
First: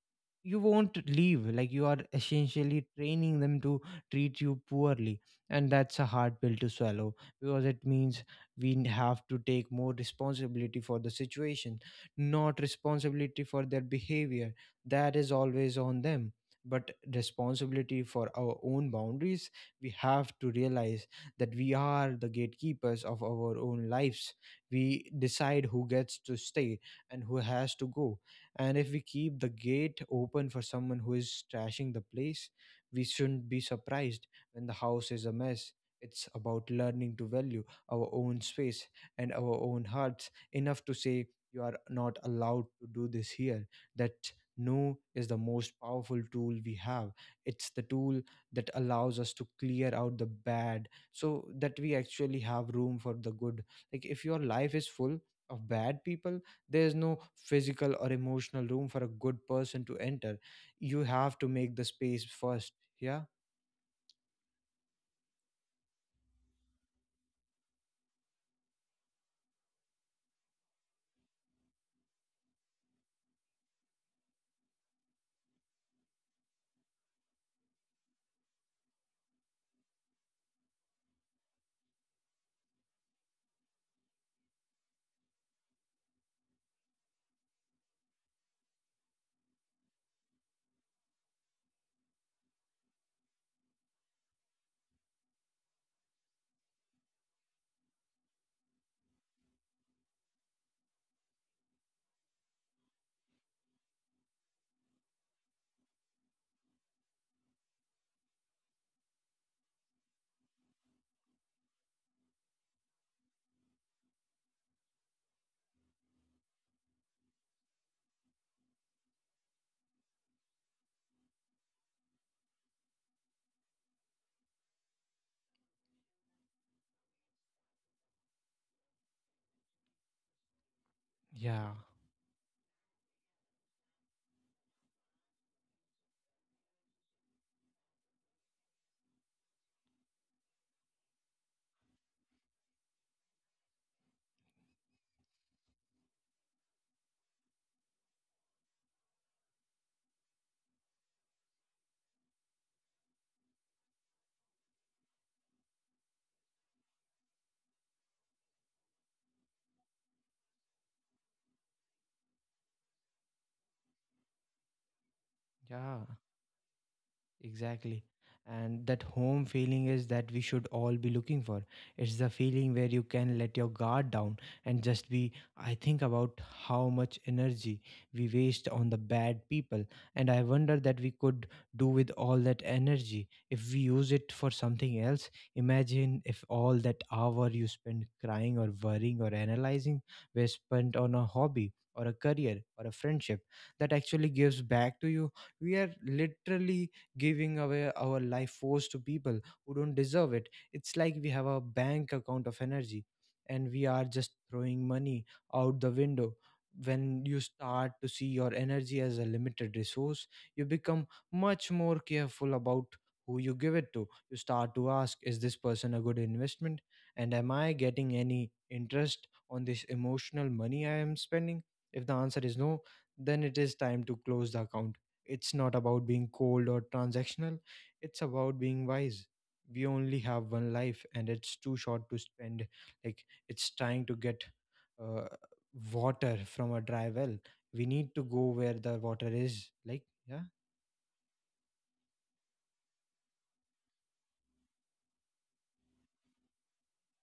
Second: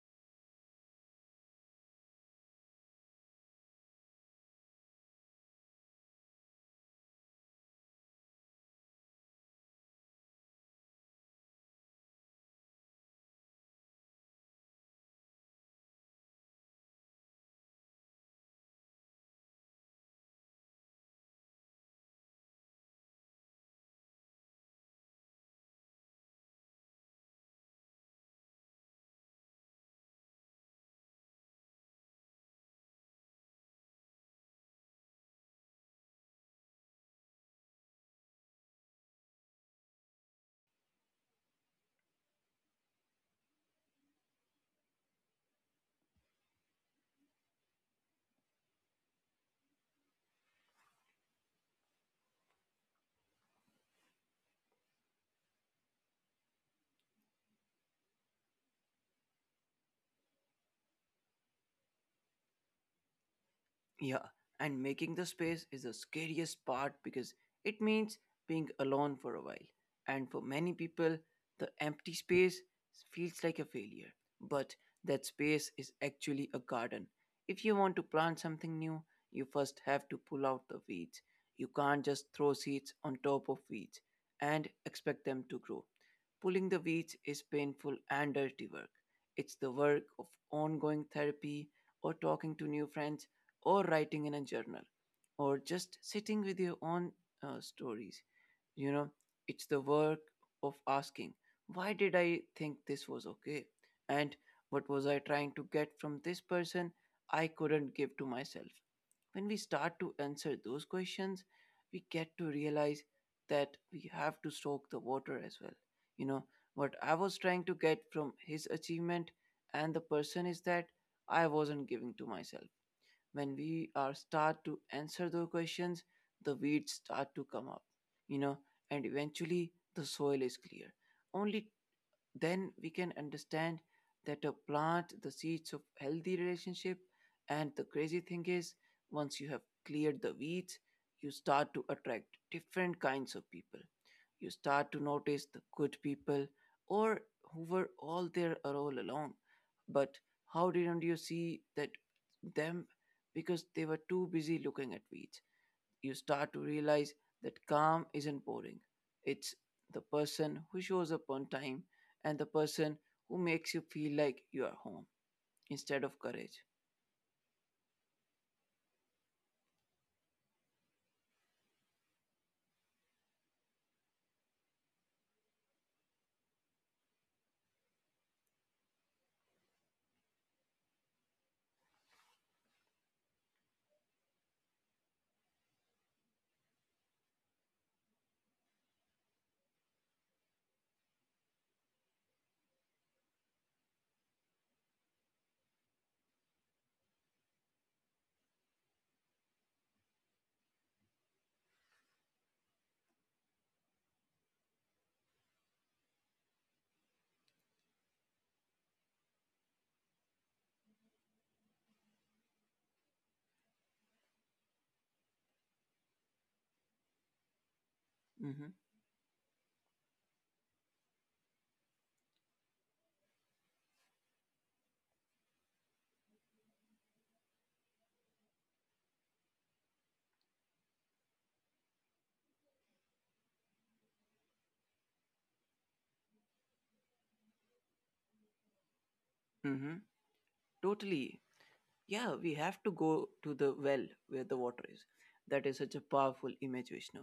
Speaker 1: you won't leave. Like, you are essentially training them to treat you poorly, and that's a hard pill to swallow because it means we have to take more responsibility for the situation. Not responsibility for their behavior, that is always on them, but responsibility for our own boundaries. We have to realize that we are the gatekeepers of our own lives. We decide who gets to stay and who has to go. And if we keep the gate open for someone who is trashing the place, we shouldn't be surprised when the house is a mess. It's about learning to value our own space and our own hearts enough to say, You are not allowed to do this here. That no is the most powerful tool we have. It's the tool that allows us to clear out the bad so that we actually have room for the good. Like, if your life is full of bad people, there's no physical or emotional room for a good person to enter. You have to make the space first. Yeah.
Speaker 2: Yeah, and making the space is the scariest part because it means being alone for a while. And for many people, the empty space feels like a failure. But that space is actually a garden. If you want to plant something new, you first have to pull out the weeds. You can't just throw seeds on top of weeds and expect them to grow. Pulling the weeds is painful and dirty work. It's the work of ongoing therapy or talking to new friends or writing in a journal or just sitting with your own stories. You know, it's the work of asking, why did I think this was okay? And what was I trying to get from this person I couldn't give to myself? When we start to answer those questions, we get to realize that we have to soak the water as well. You know, what I was trying to get from his achievement and the person is that I wasn't giving to myself. When we are start to answer those questions, the weeds start to come up, you know, and eventually the soil is clear. Only
Speaker 1: Yeah,
Speaker 2: then we can understand that a plant the seeds of healthy relationship. And the crazy thing is, once you have cleared the weeds, you start to attract different kinds of people. You start to notice the good people, or who were all there all along, but how didn't you see that them, because they were too busy looking at weeds. You start to realize that calm isn't boring. It's the person who shows up on time and the person who makes you feel like you are home instead
Speaker 1: yeah.
Speaker 2: of courage.
Speaker 1: Exactly. And that home feeling is that we should all be looking for. It's the feeling where you can let your guard down and just be. I think about how much energy we waste on the bad people. And I wonder that we could do with all that energy if we use it for something else. Imagine if all that hour you spend crying or worrying or analyzing were spent on a hobby or a career or a friendship that actually gives back to you. We are literally giving away our life force to people who don't deserve it. It's like we have a bank account of energy, and we are just throwing money out the window. When you start to see your energy as a limited resource, you become much more careful about who you give it to. You start to ask, is this person a good investment? And am I getting any
Speaker 2: Mm-hmm.
Speaker 1: interest on this emotional money I am spending? If the answer is no, then it is time to close the account. It's not about being cold or transactional, it's about being wise. We only have one life, and it's too short to spend like it's trying to get uh, water from a dry well. We need to go where the water is.
Speaker 2: Mm-hmm.
Speaker 1: Like, yeah.
Speaker 2: Totally. Yeah, we have to go to the well where the water is. That is such a powerful image, Vishnu.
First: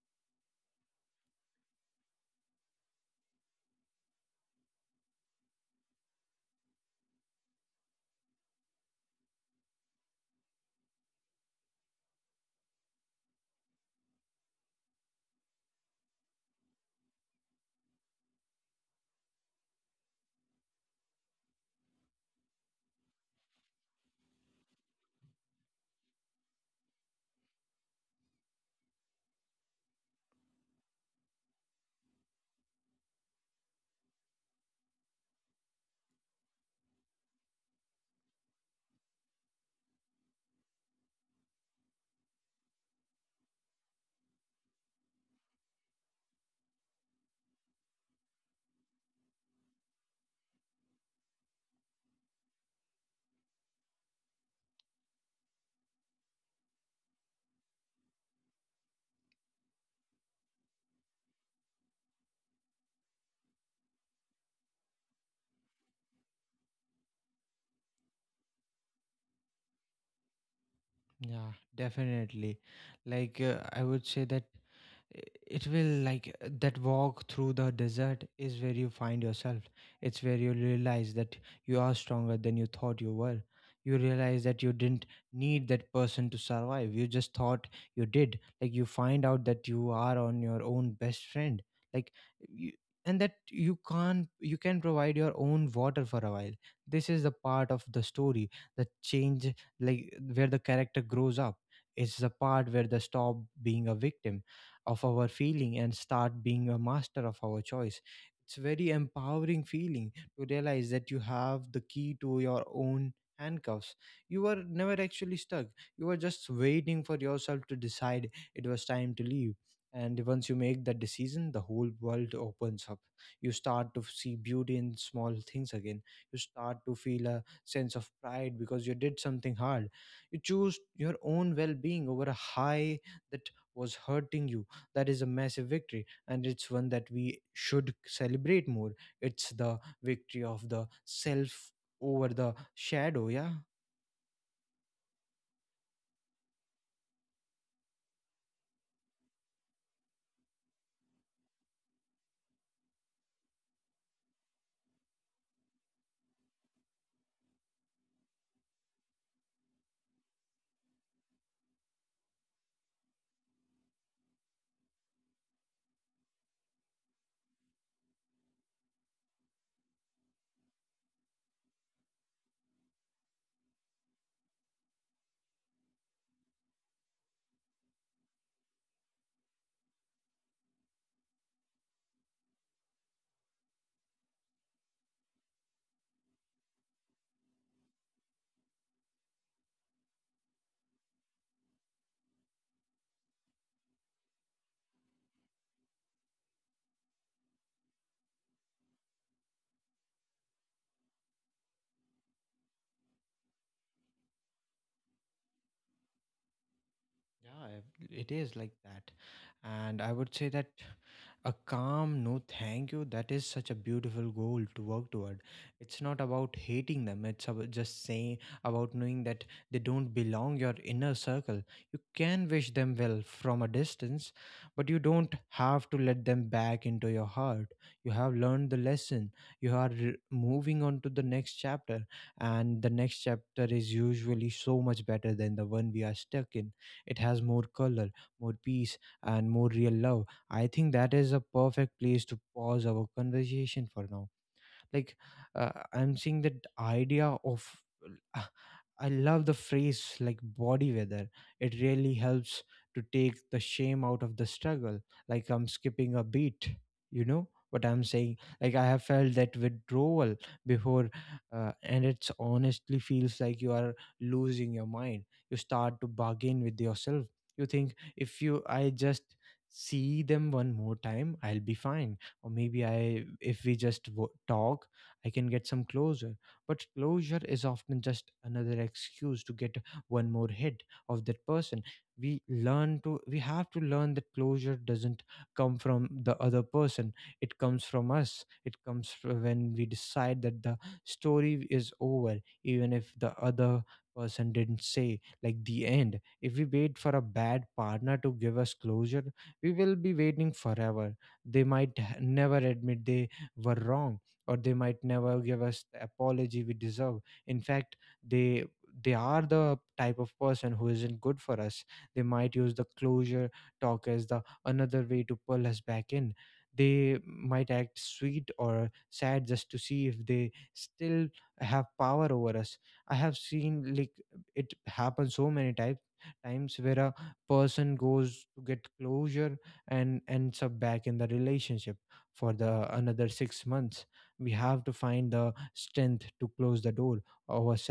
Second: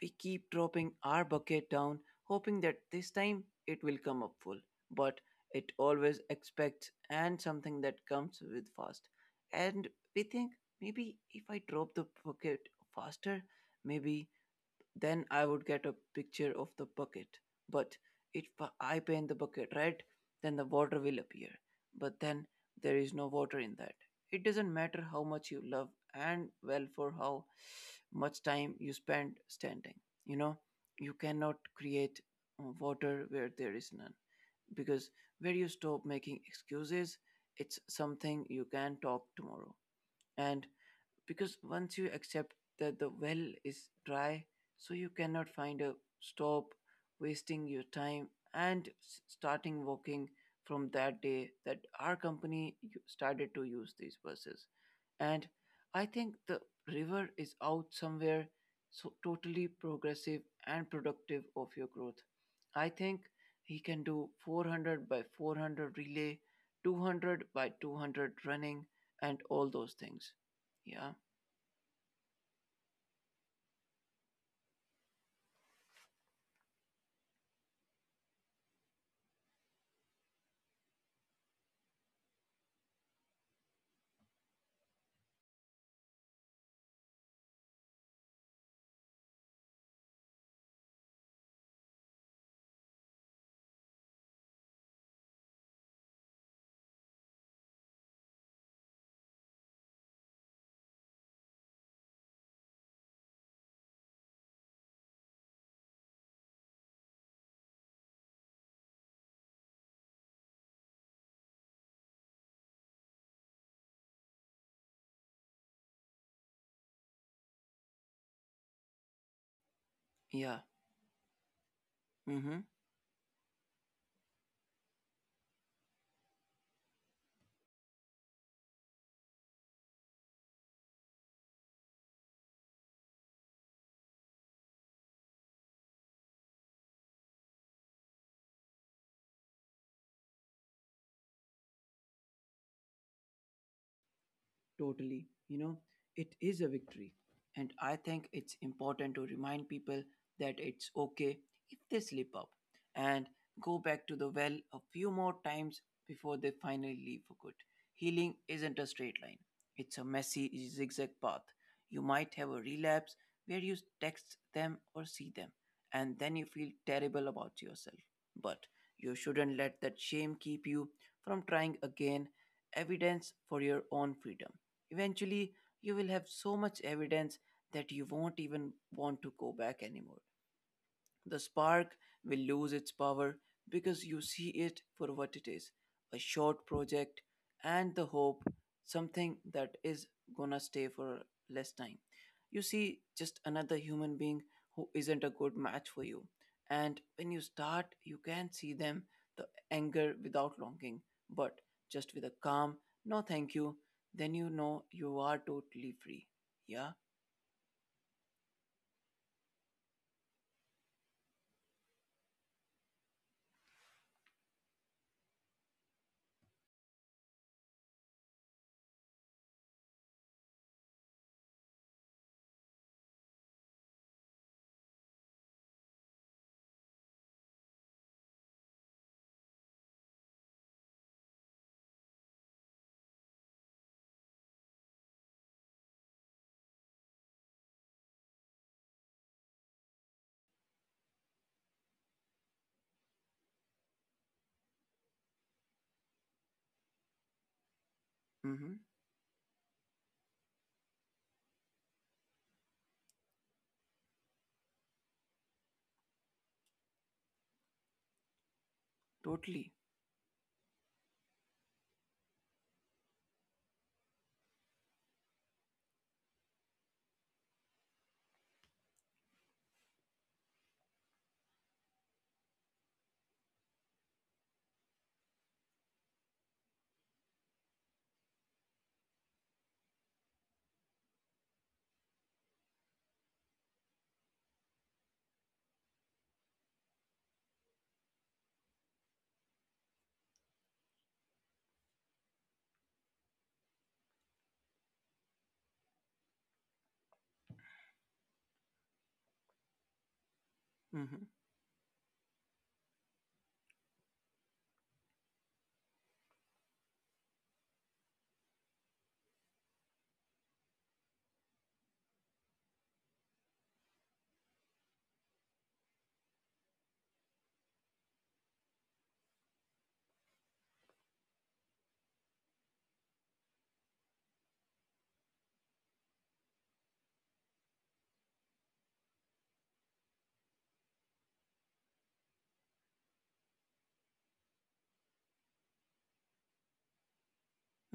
Speaker 2: We keep dropping our bucket down, hoping that this time it will come up full. But it always expects and something that comes with fast. And we think, maybe if I drop the bucket faster, maybe then I would get a picture of the bucket. But if I paint the bucket red, then the water will appear. But then there is no water in that. It doesn't matter how much you love and well for how much time you spend standing. You know, you cannot create water where there is none. Because where you stop making excuses, it's something you can talk tomorrow. And because once you accept that the well is dry, so you cannot find a stop wasting your time, and starting walking from that day that our company started to use these buses. And I think the river is out somewhere, so totally progressive and productive of your growth. I think he can do 400 by 400 relay, 200 by 200 running, and all those things. Yeah.
Speaker 1: Yeah, definitely. I would say that i- it will that walk through the desert is where you find yourself. It's where you realize that you are stronger than you thought you were. You realize that you didn't need that person to survive. You just thought you did. Like you find out that you are on your own best friend. Like you, and that you can't you can provide your own water for a while. This is the part of the story that changes, like where the character grows up. It's the part where they stop being a victim of our feeling and start being a master of our choice. It's very empowering feeling to realize that you have the key to your own handcuffs. You were never actually stuck, you were just waiting for yourself to decide it was time to leave. And once
Speaker 2: Yeah.
Speaker 1: you make that decision, the whole world
Speaker 2: Mhm.
Speaker 1: opens up. You start to see beauty in small things again. You start to feel a sense of pride because you did something hard. You choose your own well being over a high that was hurting you. That is a massive victory, and it's one that we should celebrate more. It's the victory of the self over the shadow. Yeah.
Speaker 2: Totally. You know, it is a victory. And I think it's important to remind people that it's okay if they slip up and go back to the well a few more times before they finally leave for good. Healing isn't a straight line, it's a messy zigzag path. You might have a relapse where you text them or see them, and then you feel terrible about yourself. But you shouldn't let that shame keep you from trying again evidence for your own freedom. Eventually, you will have so much evidence that you won't even want to go back anymore. The spark will lose its power because you see it for what it is, a short project and the hope, something that is gonna stay for less time. You see just another human being who isn't a good match for you. And when you start, you can see them the anger without longing, but just with a calm, no thank you, then you know you are totally free. Yeah?
Speaker 1: Yeah, it is like that. And I would say that a calm no thank you, that is such a beautiful goal to work toward. It's not about hating them, it's about just saying, about knowing that they don't belong your inner circle. You can wish them well from a distance, but you don't have to let them back into your heart. You have learned the lesson. Moving on to the next chapter, and the next chapter is usually so much better than the one we are stuck in. It has more color, more peace, and more real love. I think that is a perfect place to pause our conversation for now. like I'm seeing that idea of uh,
Speaker 2: Mm hmm.
Speaker 1: I love the phrase like body weather. It really helps to take the shame out of the struggle, like I'm skipping a beat. You know what I'm saying, like I have felt that
Speaker 2: Totally.
Speaker 1: withdrawal before. And it's honestly feels like you are losing your mind. You start to bargain with yourself. You think if you I just see them one more time I'll be fine. Or maybe I if we just talk I can get some closure. But closure is often just another excuse to get one more hit of that person. We have to learn that closure doesn't come from the other person. It comes from us. It comes from when we decide that the story is over, even if the other person didn't say like the end. If we wait for a bad partner to give us closure, we will be waiting
Speaker 2: Mm
Speaker 1: forever.
Speaker 2: hmm.
Speaker 1: They might never admit they were wrong, or they might never give us the apology we deserve. In fact, they they are the type of person who isn't good for us. They might use the closure talk as the another way to pull us back in. They might act sweet or sad just to see if they still have power over us. I have seen like it happen so many times. Times where a person goes to get closure and ends up back in the relationship for the another 6 months. We have to find the strength to close the door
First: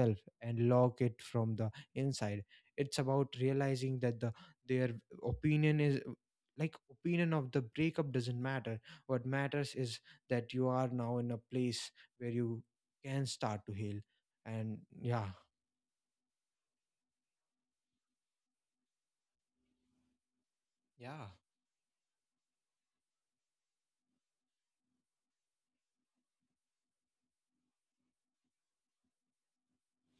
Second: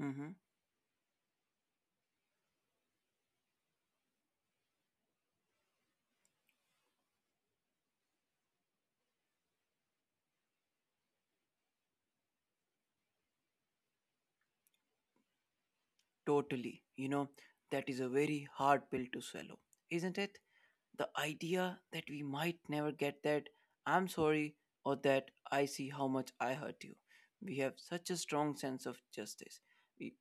Speaker 2: Mm hmm.
Speaker 1: and lock it from the inside. It's about realizing that their opinion is like opinion of the breakup doesn't matter. What matters is that you are now in a place where you can start to heal. And yeah.
Speaker 2: Totally. You know, that is a very hard pill to swallow, isn't it? The
Speaker 1: Yeah,
Speaker 2: idea that we might never get that I'm sorry or that I see how much I hurt you. We have such a strong sense of justice. We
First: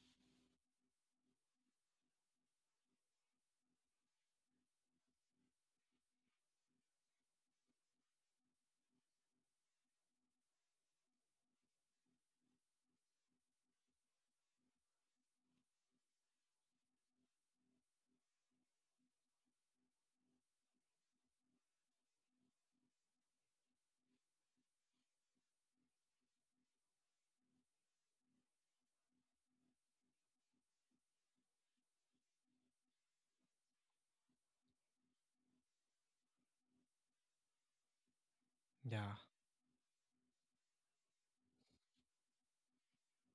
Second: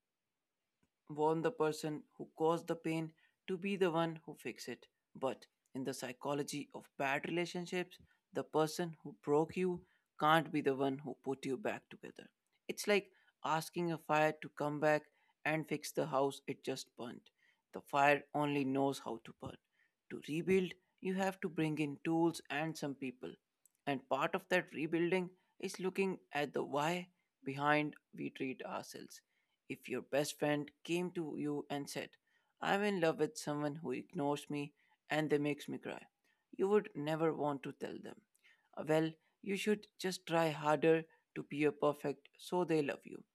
Speaker 2: want the person who caused the pain to be the one who fix it. But in the psychology of bad relationships, the person who broke you can't be the one who put you back together. It's like asking a fire to come back and fix the house it just burnt. The fire only knows how to burn. To rebuild, you have to bring in tools and some people. And part of that rebuilding is looking at the why behind we treat ourselves if your best friend came to you and said, I'm in love with someone who ignores me and they makes me cry, you would never want to tell them. "Well,
Speaker 1: yeah.
Speaker 2: you should just try harder to be a perfect so they love you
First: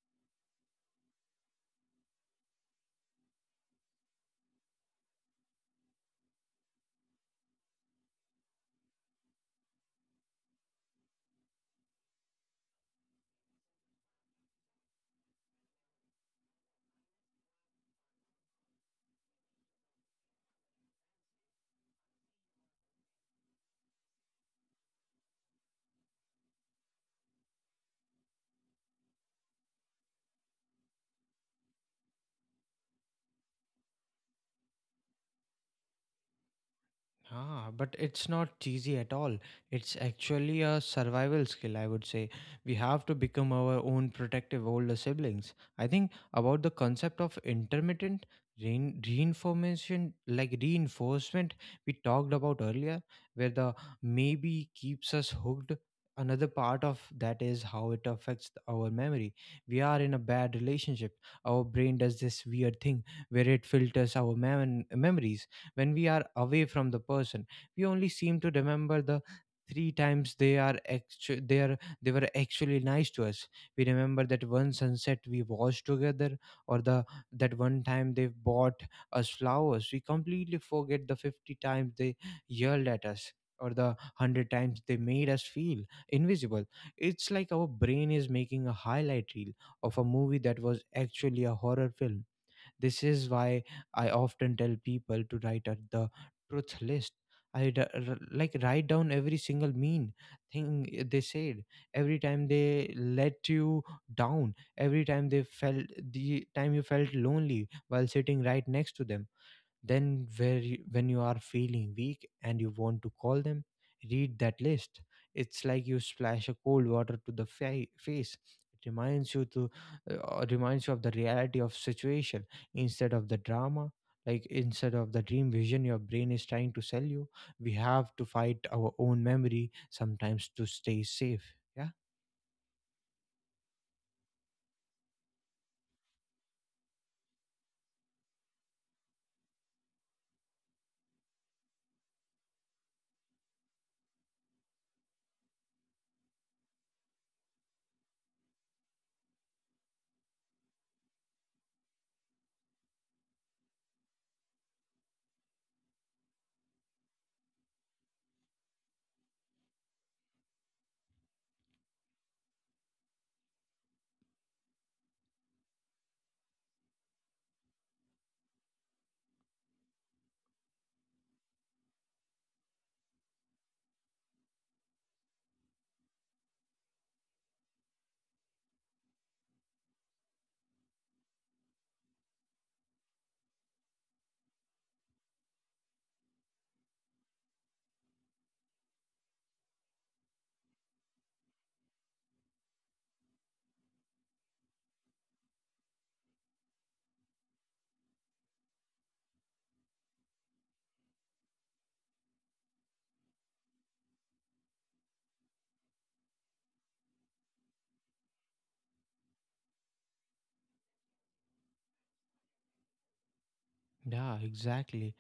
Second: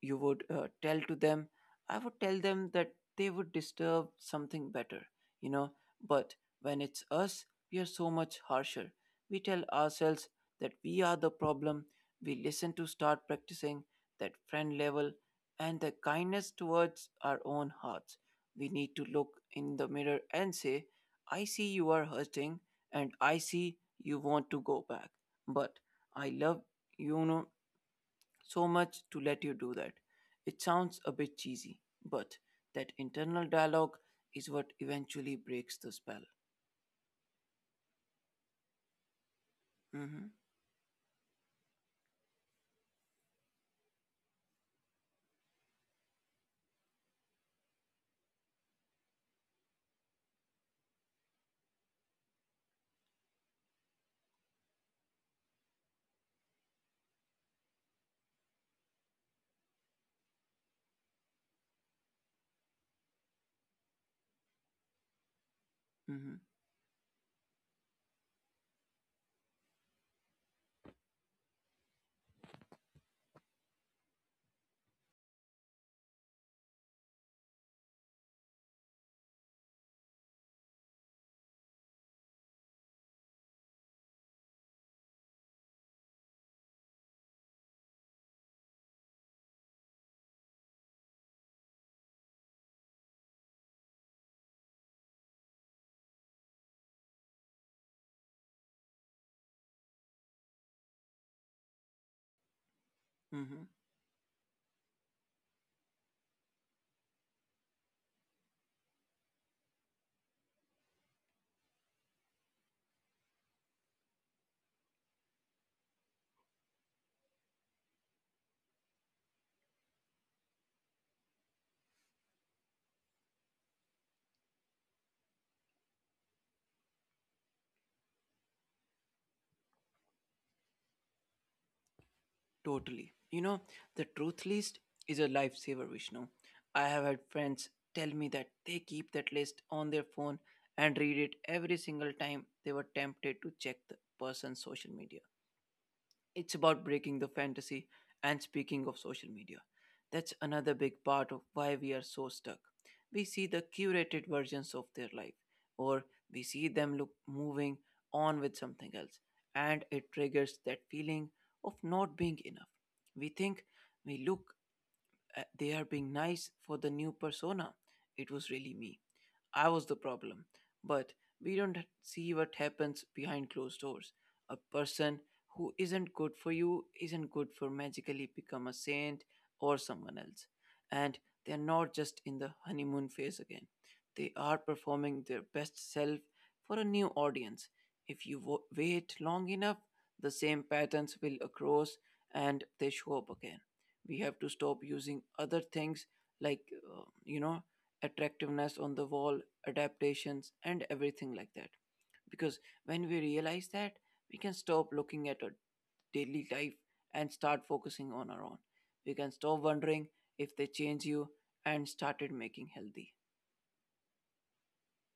Speaker 2: you would tell to them I would tell them that they would disturb something better you know but when it's us we are so much harsher we tell ourselves that we are the problem we listen to start practicing that friend level and the kindness towards our own hearts we need to look in the mirror and say I see you are hurting and I see you want to go back but I love you know so much to let you do that. It sounds a bit cheesy, but that internal dialogue is what eventually breaks the spell.
Speaker 1: Ah, but it's not cheesy at all. It's actually
Speaker 2: Mm-hmm,
Speaker 1: a survival skill, I would say. We have to become our own protective older siblings. I think about the concept of intermittent reinformation, like reinforcement we talked about earlier, where the maybe keeps us hooked. Another part of that is how it affects our memory. We are in a bad relationship. Our brain does this weird thing where it filters our memories when we are
Speaker 2: mm-hmm,
Speaker 1: away from the person. We only seem to remember the three times they are actu- they are they were actually nice to us. We remember that one sunset we watched together, or the that one time they bought us flowers. We completely forget the 50 times they yelled at us, or the 100 times they made us feel invisible. It's like our brain is making a highlight reel of a movie that was actually a horror film. This is why I often tell people to write at the truth list. Like write down every single mean thing they said, every time they let
Speaker 2: mm-hmm,
Speaker 1: you down, every time the time you felt lonely while sitting right next to them. Then, when you are feeling weak and you want to call them, read that list. It's like you splash a cold water to the face. It reminds you to reminds you of the reality of situation instead of the drama. Like instead of the dream vision your brain is trying to sell you, we have to fight our own memory sometimes to stay safe. Yeah.
Speaker 2: totally. You know, the truth list is a lifesaver, Vishnu. I have had friends tell me that they keep that list on their phone and read it every single time they were tempted to check the person's social media. It's about breaking the fantasy. And speaking of social media, that's another big part of why we are so stuck. We see the curated versions of their life, or we see them look moving on with something else, and it triggers that feeling of not being enough. We think we look they are being nice for the new persona. It was really me. I was the problem. But we don't see what happens behind closed doors. A person who isn't good for you isn't good for magically become a saint or someone else. And they're not just in the honeymoon phase again. They are performing their best self for a new audience. If you wait long enough, the same patterns will accrose and they show up again. We have to stop using other things like uh, you know attractiveness on the wall adaptations and everything like that because when we realize that we can stop looking at our daily life and start focusing on our own we can stop wondering if they change you and started making healthy
Speaker 1: Yeah, exactly.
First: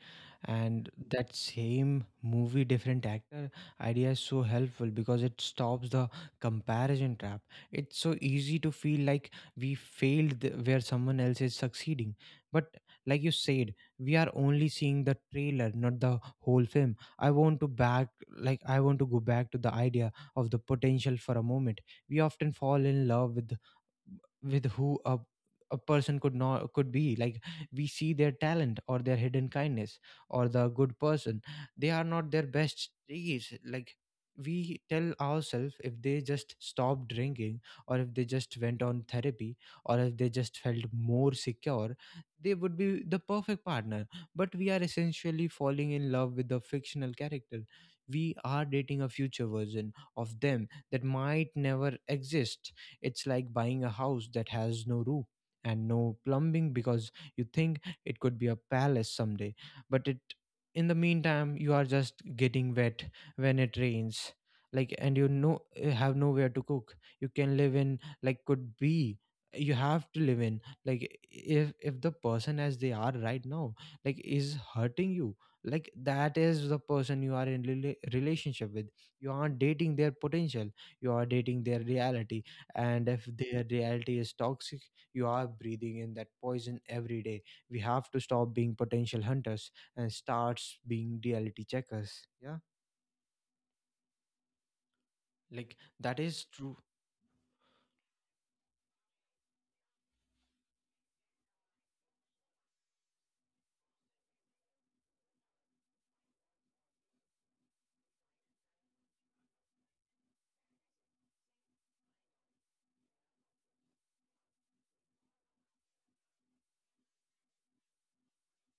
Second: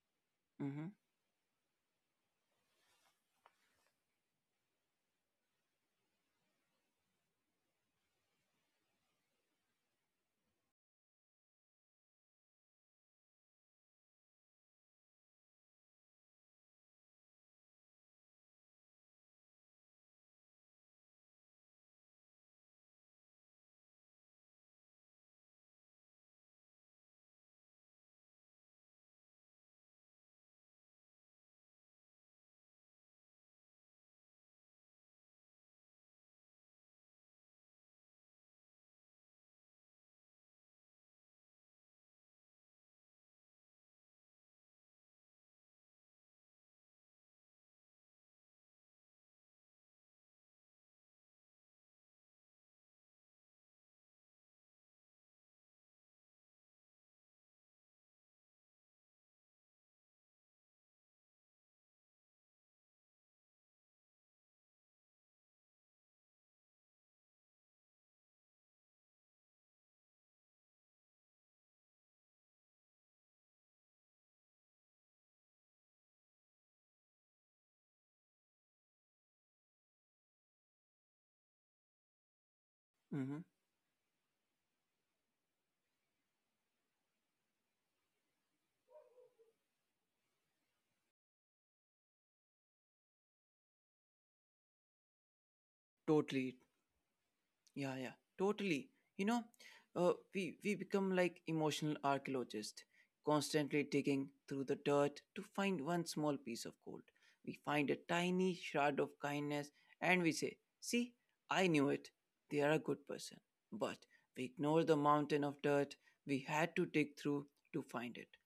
Speaker 2: mm-hmm,
Speaker 1: And that same movie, different actor idea is so helpful because it stops the comparison trap. It's so easy to feel like we failed where someone else is succeeding. But like you said, we are only seeing the trailer, not the whole film. I want to go back to the idea of the potential for a moment. We often fall in love with the with who a person could not could be. Like we see their talent or their hidden kindness, or the good person they are not their best days. Like we tell ourselves if they just stopped drinking, or if they just went on therapy, or if they just felt more secure, they would be the perfect partner. But we are essentially falling in love with the fictional character. We are dating a future version of them that might never exist. It's like buying a house that has no roof and no plumbing because you think it could be a palace someday, but it in the meantime you are just getting wet when it rains. Like, and you know you have nowhere to cook. you can live in like could be you have to live in like if the person as they are right now like is hurting you, like that is the person you are in relationship with. You aren't dating their potential, you are dating their reality. And if their
Speaker 2: mm-hmm.
Speaker 1: reality is toxic, you are breathing in that poison every day. We have to stop being potential hunters and starts being reality checkers. Yeah. Like that is true.
Speaker 2: Totally. Yeah, yeah, totally. You know, we become like emotional archaeologists, constantly digging through the dirt to find one small piece of gold. We find a tiny shard of kindness, and we say, "See, I knew it. They are a good person." But we ignore the mountain of dirt we had to dig through to find it.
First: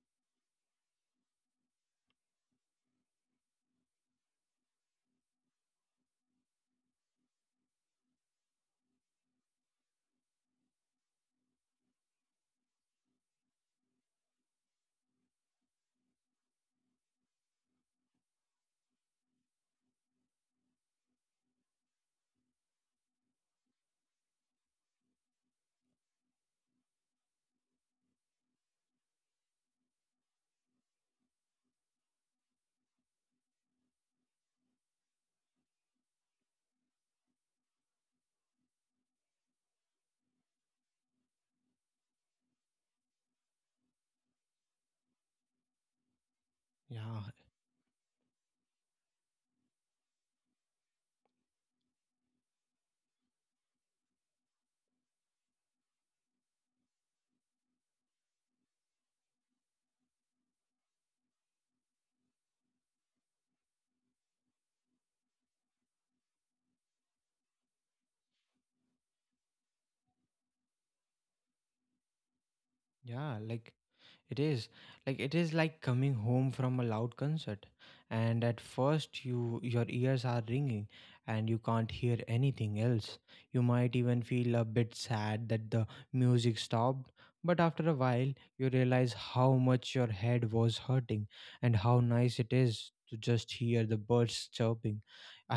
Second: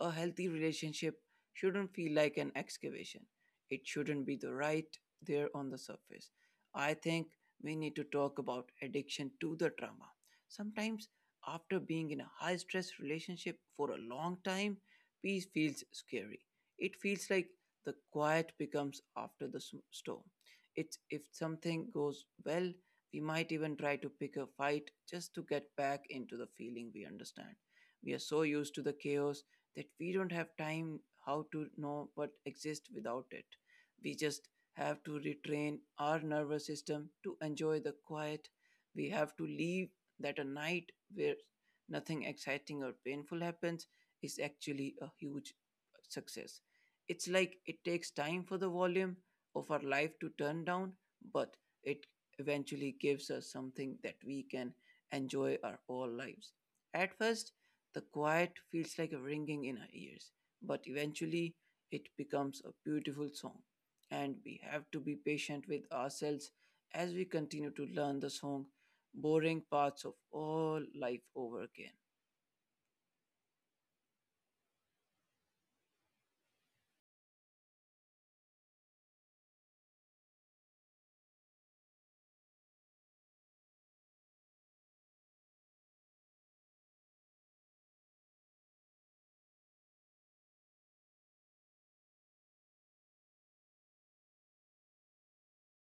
Speaker 2: A healthy relationship shouldn't feel like an excavation. It shouldn't be the right there on the surface. I think we need to talk about addiction to the trauma. Sometimes, after being in a high stress relationship for a long time, peace feels scary. It feels like the quiet becomes after the storm. It's if something goes well, we might even try to pick a fight just to get back into the feeling we understand. We are so used to the chaos that we don't have time how to know what exists without it. We just have to retrain our nervous system to enjoy the quiet. We have to leave that a night where nothing exciting or painful happens is actually a huge success. It's
Speaker 1: Yeah,
Speaker 2: like it takes time for the volume of our life to turn down, but it eventually gives us something that we can enjoy our whole lives. At first, the quiet feels like a ringing in our ears, but eventually it becomes a beautiful song and we have to be patient with ourselves as we continue to learn the song boring parts of all life over again.
Speaker 1: yeah, like It is like it is like coming home from a loud concert, and at first your ears are ringing, and you can't hear anything else. You might even feel a bit sad that the music stopped, but after a while you realize how much your head was hurting, and how nice it is to just hear the birds chirping.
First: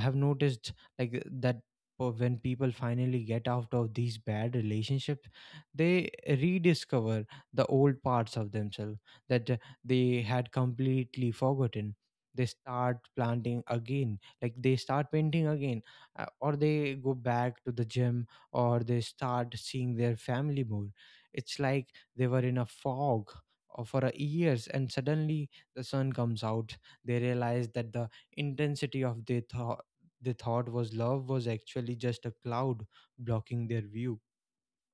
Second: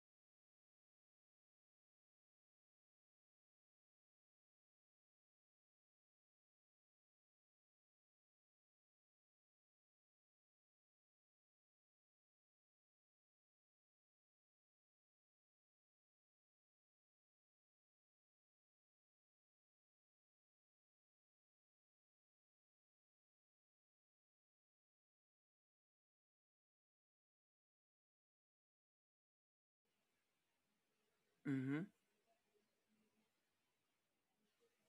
Speaker 1: I have noticed like that when people finally get out of these bad relationships, they rediscover the old parts of themselves that they had completely forgotten. They start painting again, or they go back to the gym, or they start seeing their family more. It's like they were in a fog for years, and suddenly the sun comes out. They realize that the intensity of their thought they thought was love was
Speaker 2: Mhm.
Speaker 1: actually just a cloud blocking their view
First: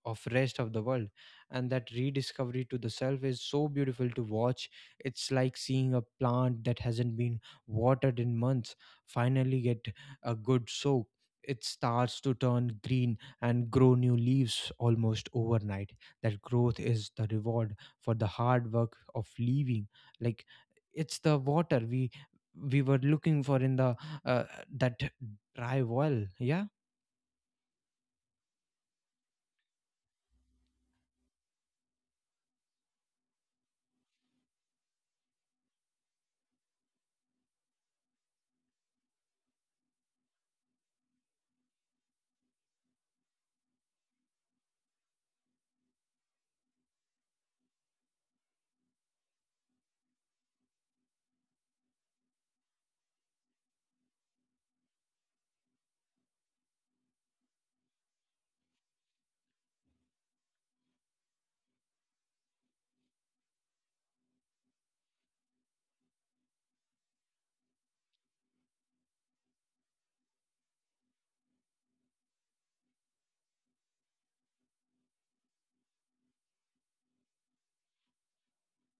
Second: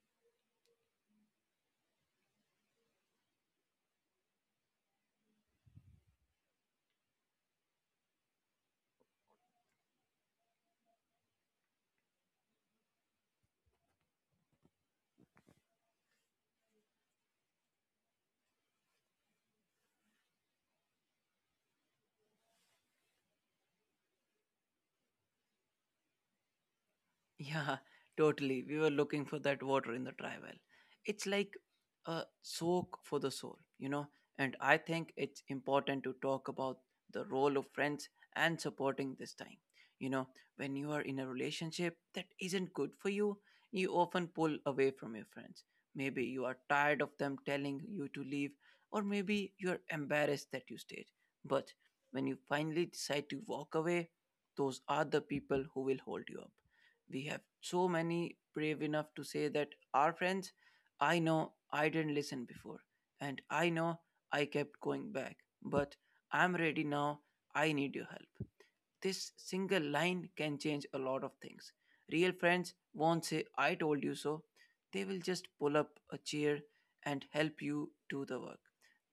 Speaker 1: of rest of the world. And that rediscovery to the self is so beautiful to watch. It's like seeing a plant that hasn't been watered in months finally get a good soak. It starts to turn green and grow new leaves almost overnight. That growth is the reward for the hard work of leaving. Like it's the water we were looking for in the uh, that dry well. Yeah.
Speaker 2: Yeah, totally. We were looking for that water in the dry well. It's like a soak for the soul, you know. And I think it's important to talk about the role of friends and supporting this time. You know, when you are in a relationship that isn't good for you, you often pull away from your friends. Maybe you are tired of them telling you to leave, or maybe you're embarrassed that you stayed. But when you finally decide to walk away, those are the people who will hold you up. We have so many brave enough to say that our friends, I know I didn't listen before, and I know I kept going back, but I'm ready now. I need your help. This single line can change a lot of things. Real friends won't say, I told you so. They will just pull up a chair and help you do the work.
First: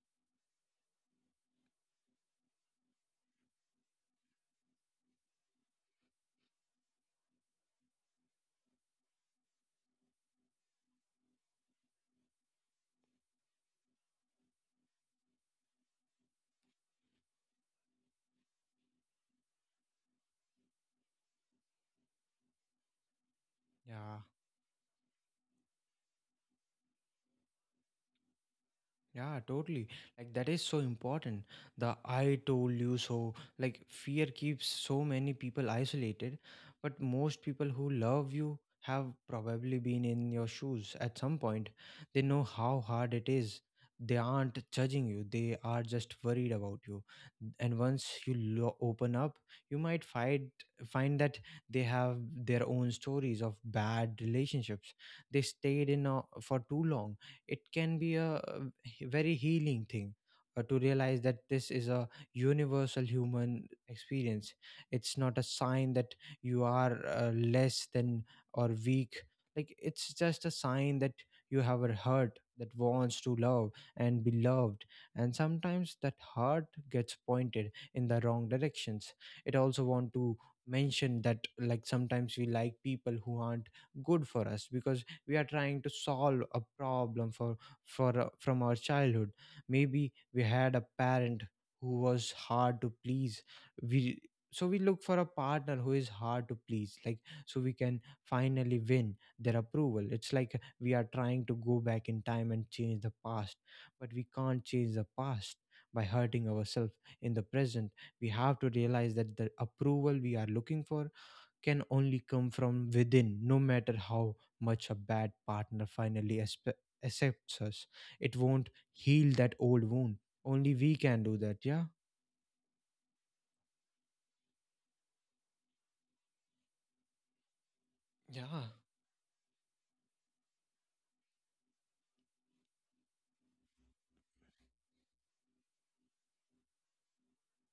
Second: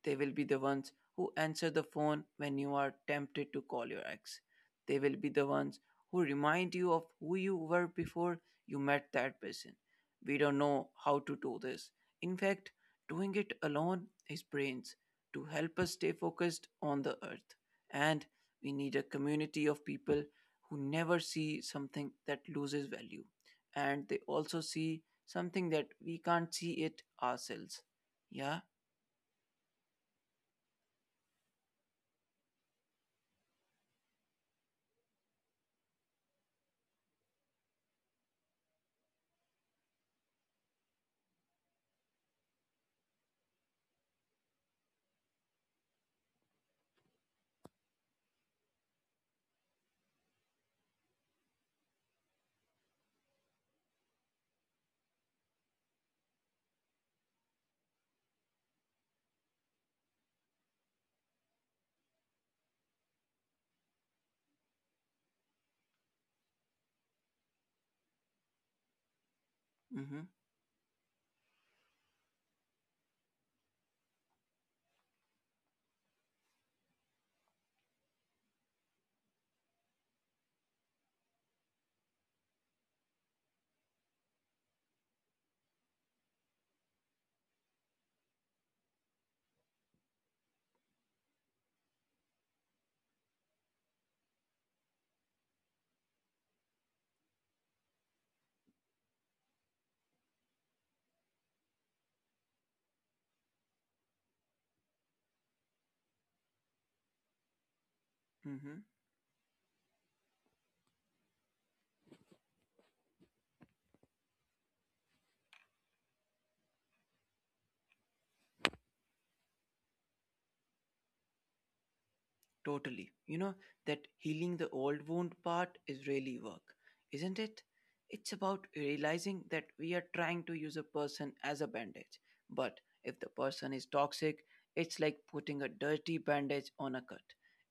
Speaker 2: They will be the ones who answer the phone when you are tempted to call your ex. They will be the ones who remind you of who you were before you met that person. We don't know how to do this. In fact, doing it alone is brains to help us stay focused on the earth. And we need a community of people who never see something that loses value and they
Speaker 1: Yeah,
Speaker 2: also see something that we can't see it ourselves. Yeah.
Speaker 1: yeah, totally. Like that is so important. The I told you so. Like fear keeps so many people isolated, but most people who love you have probably been in your shoes at some point. They know how hard it is. They aren't judging you. They are just worried about you. And once you open up, you might find that they have their own stories of bad relationships. They stayed in for too long. It can be a very healing thing, to realize that this is a universal human experience. It's not a sign that you are less than or weak. Like it's
Speaker 2: Mm-hmm.
Speaker 1: just a sign that you have a heart that wants to love and be loved, and sometimes that heart gets pointed in the wrong directions. It also want to mention that like sometimes we like people who aren't good for us because we are trying to solve a problem for from our childhood. Maybe we had a parent who was hard to please. We So we look for a partner who is hard to please, like so we can finally win their approval. It's like we are trying to go back in time and change the past, but we can't change the past by hurting ourselves in the present. We have to
Speaker 2: Mm-hmm.
Speaker 1: realize that the approval we are looking for can only come from within, no matter how much a bad partner accepts us. It won't heal that old wound. Only we can do that, yeah?
Speaker 2: Totally. You know, that healing the old wound part is really work, isn't it? It's
Speaker 1: Yeah,
Speaker 2: about realizing that we are trying to use a person as a bandage. But if the person is toxic, it's like putting a dirty bandage on a cut.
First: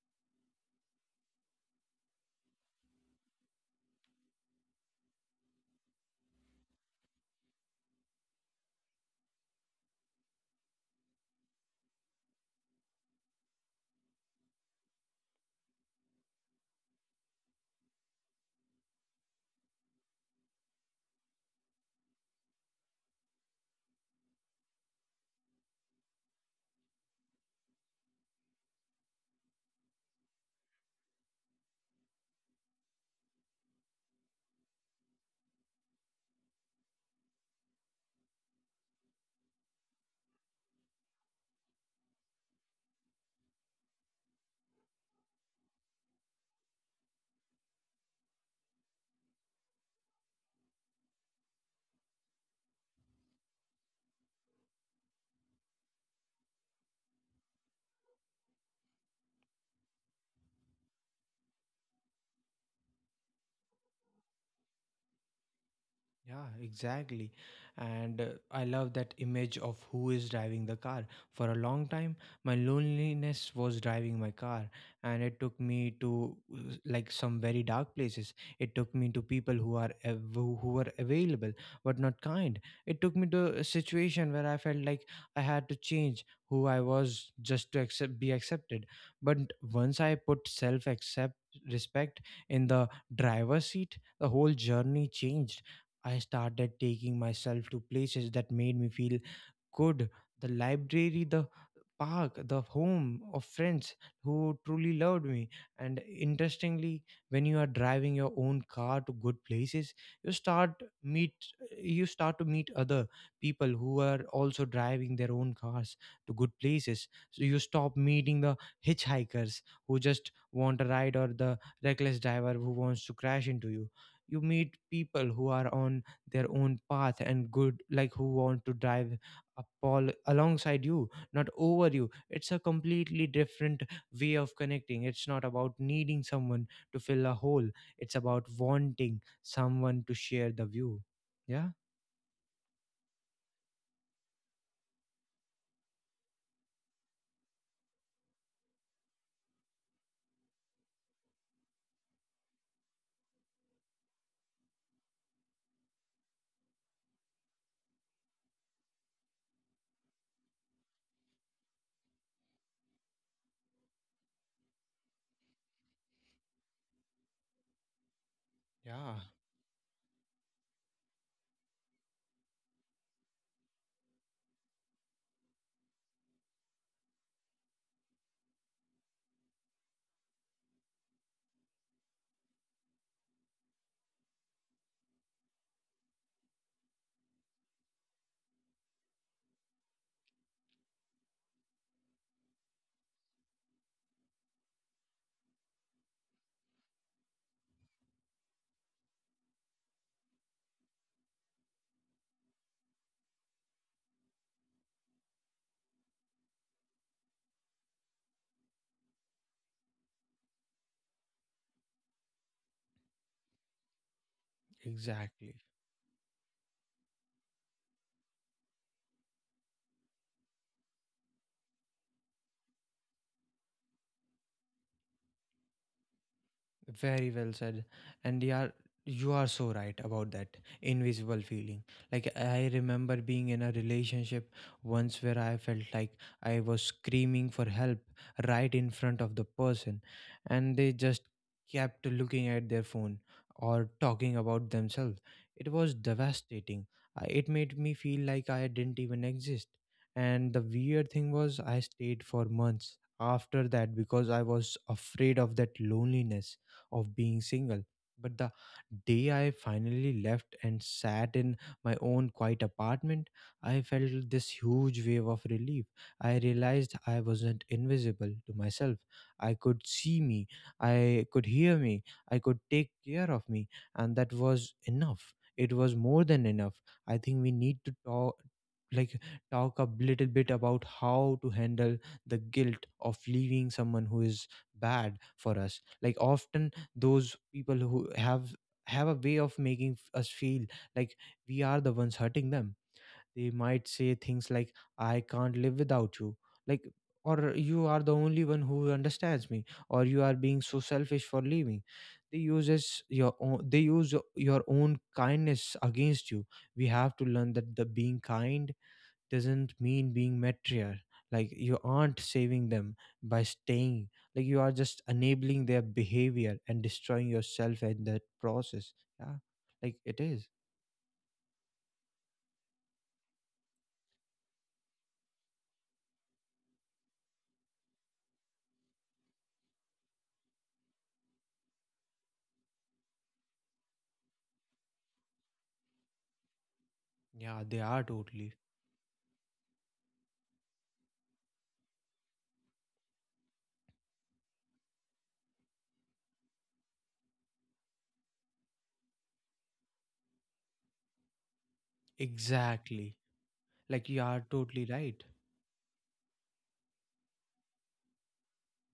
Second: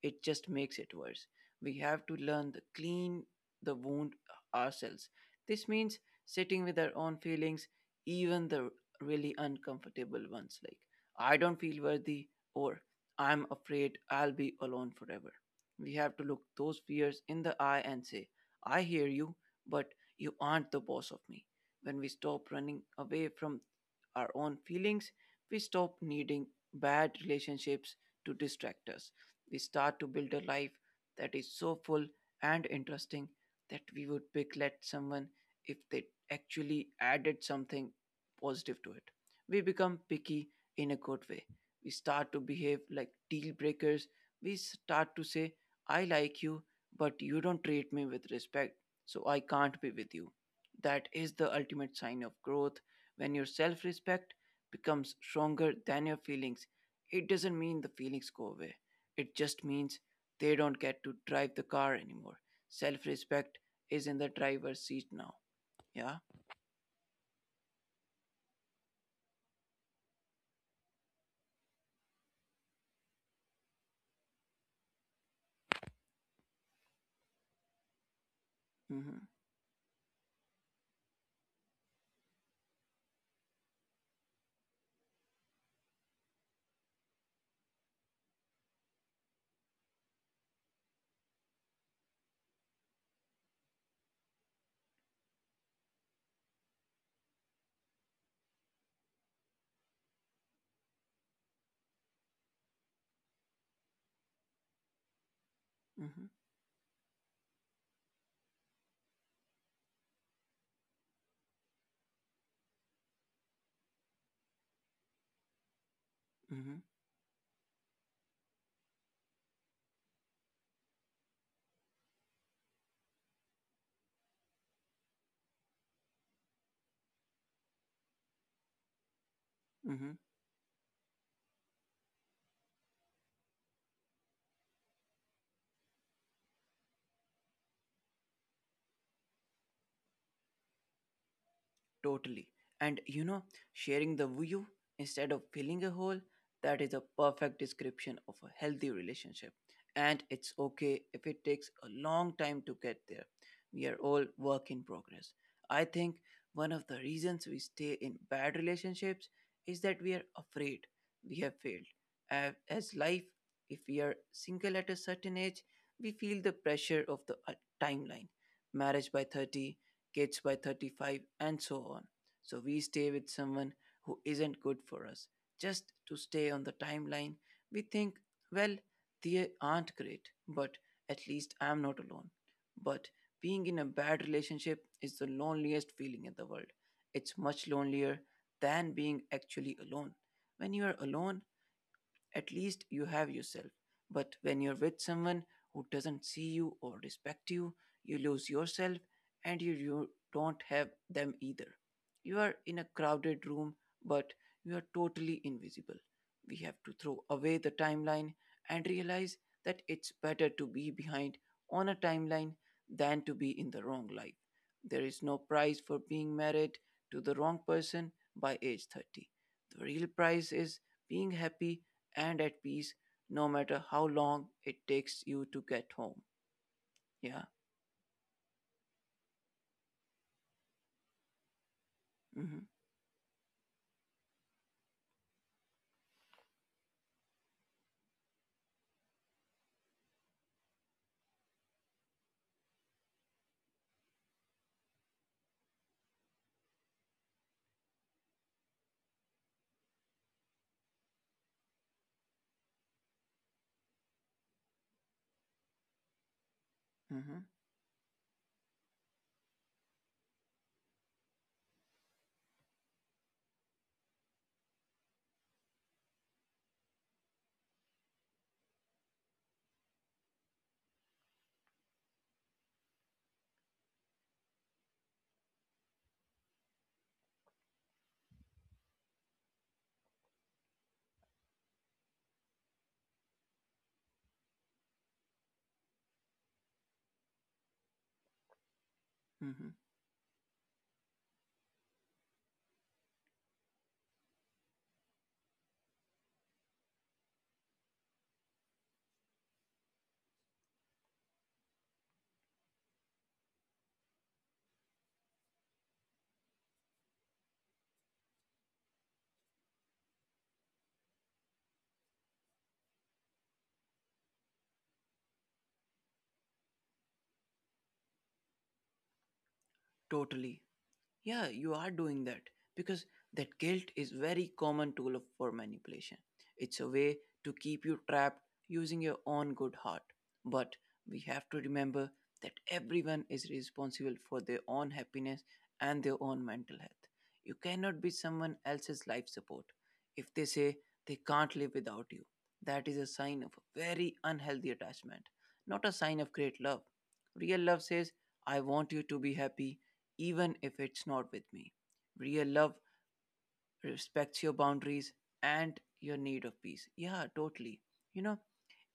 Speaker 2: It just makes it worse. We have to learn to clean the wound ourselves. This means sitting with our own feelings, even the really uncomfortable ones like, I don't feel worthy, or I'm afraid I'll be alone forever. We have to look those fears in the eye and say, I hear you, but you aren't the boss of me. When we stop running away from our own feelings, we stop needing bad relationships to distract us. We start to build a life that is so full and interesting that we would regret someone if they actually added something positive to it. We become picky in a good way. We start to behave like deal breakers. We start to say, I like you, but you don't treat me with respect, so I can't be with you. That is the ultimate sign of growth when your self respect becomes stronger than your feelings, it doesn't mean the feelings go away. It just means they don't get to drive the car anymore. Self respect is in the driver's seat now. Yeah?
Speaker 1: Yeah, exactly. And I love that image of who is driving the car. For a long time, my loneliness was driving my car, and it took me to like some very dark places. It took
Speaker 2: Mm
Speaker 1: me
Speaker 2: hmm.
Speaker 1: to people who are av- who were available but not kind. It took me to a situation where I felt like I had to change who I was just to accept be accepted. But once I put self accept respect in the driver's seat, the whole journey changed. I started taking myself to places that made me feel good: the library, the park, the home of friends who truly loved me. And
Speaker 2: Mm hmm.
Speaker 1: interestingly, when you are driving your own car to good places, you start meet you start to meet other people who are also driving their own cars to good
Speaker 2: Mm hmm.
Speaker 1: places. So you stop meeting the hitchhikers who just want a ride, or the reckless driver who wants to crash into you. You meet people who are on their own path and good, like who want to drive
Speaker 2: Mm
Speaker 1: upon
Speaker 2: hmm.
Speaker 1: alongside you, not over you. It's a completely different way of connecting. It's not about needing someone to fill a hole, it's about wanting someone to share the view, yeah?
Speaker 2: Totally. And you know, sharing the view instead of filling a hole, that is a perfect description of a healthy relationship. And it's okay if it takes a long time to get there. We are all work in progress. I think one of the reasons we stay in bad relationships is that we are afraid we have failed. A- As life, if we are single at a certain age, we feel the pressure of the timeline marriage
Speaker 1: Yeah,
Speaker 2: by 30 kids by 35, and so on. So we stay with someone who isn't good for us. Just to stay on the timeline, we think, well, they aren't great, but at least I'm not alone. But being in a bad relationship is the loneliest feeling in the world. It's much lonelier than being actually alone. When you are alone, at least you have yourself. But when you're with someone who doesn't see you or respect you, you lose yourself and you don't have them either. You are in a crowded room, but you are totally invisible. We have to throw away the timeline and realize that it's better to be behind on a timeline than to be in the wrong life. There is no
Speaker 1: exactly.
Speaker 2: prize for being married to the wrong person by age 30. The real prize is being happy and at peace no matter how long it takes you to get home.
Speaker 1: Very
Speaker 2: Yeah.
Speaker 1: well said. And you are so right about that invisible feeling. Like
Speaker 2: Mm-hmm.
Speaker 1: I remember being in a relationship once where I felt like I was screaming for help right in front of the person, and they just kept looking at their phone or talking about themselves. It was devastating. It made me feel like I didn't even exist. And the weird thing was I stayed for months after that because I was afraid of that loneliness, of
Speaker 2: Mm-hmm.
Speaker 1: being single. But the day I finally left and sat in my own quiet apartment, I felt this huge wave of relief. I realized I wasn't invisible to myself. I could see me, I could hear me, I could take care of me, and that was enough. It was more than enough. I think we need to like talk a little bit about how to handle the guilt of leaving someone who is bad for us. Like often those people who have a way of
Speaker 2: Mm-hmm.
Speaker 1: making us feel like we are the ones hurting them. They might say things like, I can't live without you, like, or you are the only one who understands me, or you are being so selfish for leaving. They use your own kindness against you. We have to learn that the being kind doesn't mean being material. Like you aren't saving them by staying, like you are just enabling their behavior and destroying yourself in that process. Yeah, like it is.
Speaker 2: Totally. Yeah, you are doing that because that guilt is very common tool for manipulation. It's a way to keep you trapped using your own good heart. But we have to remember that everyone is responsible for their own happiness and their own mental health. You
Speaker 1: Yeah, they
Speaker 2: cannot
Speaker 1: are
Speaker 2: be
Speaker 1: totally.
Speaker 2: someone else's life support. If they say they can't live without you, that is a sign of a very unhealthy attachment, not a sign of great love. Real love says, I want you to be happy even if it's not with me. Real love
Speaker 1: Exactly. Like you
Speaker 2: respects
Speaker 1: are
Speaker 2: your
Speaker 1: totally
Speaker 2: boundaries
Speaker 1: right.
Speaker 2: and your need of peace. Yeah, totally. You know,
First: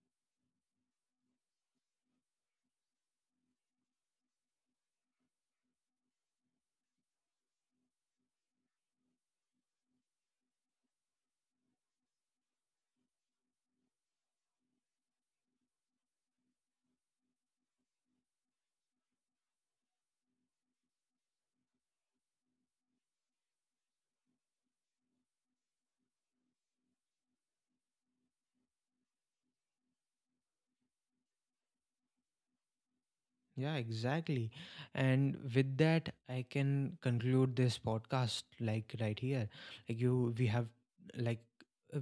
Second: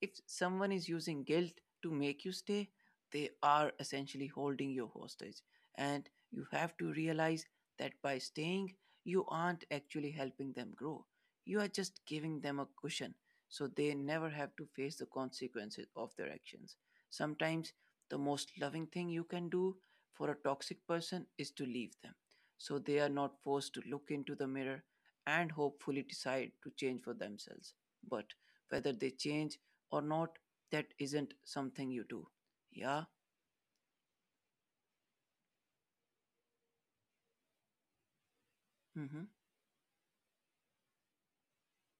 Speaker 2: if someone is using guilt to make you stay, they are essentially holding you hostage. And you have to realize that by staying, you aren't actually helping them grow. You are just giving them a cushion so they never have to face the consequences of their actions. Sometimes the most loving thing you can do for a toxic person is to leave them so they are not forced to look into the mirror and hopefully decide to change for themselves. But whether they change or not, that isn't something you do. Yeah,
Speaker 1: Yeah, exactly. And with that, I can conclude this podcast, like right
Speaker 2: hmm.
Speaker 1: here. Like you, like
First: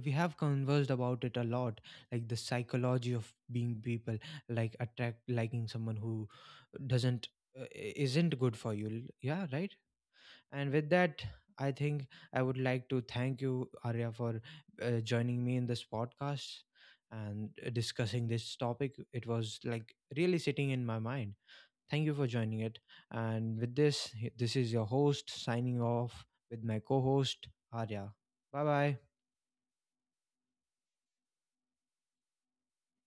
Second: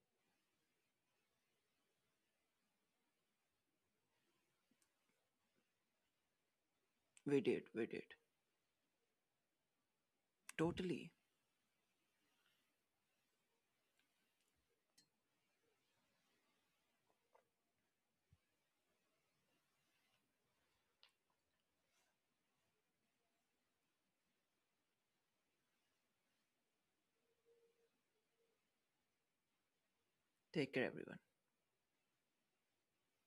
Speaker 1: we have conversed about it a lot, like the psychology of being people, like attract liking someone who doesn't,
Speaker 2: we did, we did.
Speaker 1: isn't good for you. Yeah, right. And with
Speaker 2: Totally.
Speaker 1: that, I think I would like to thank you, Arya, for joining me in this podcast and discussing this topic. It was like really sitting in my mind. Thank you for joining it. And with this, this is your host signing off with my co host, Arya. Bye bye.
Speaker 2: Take care, everyone.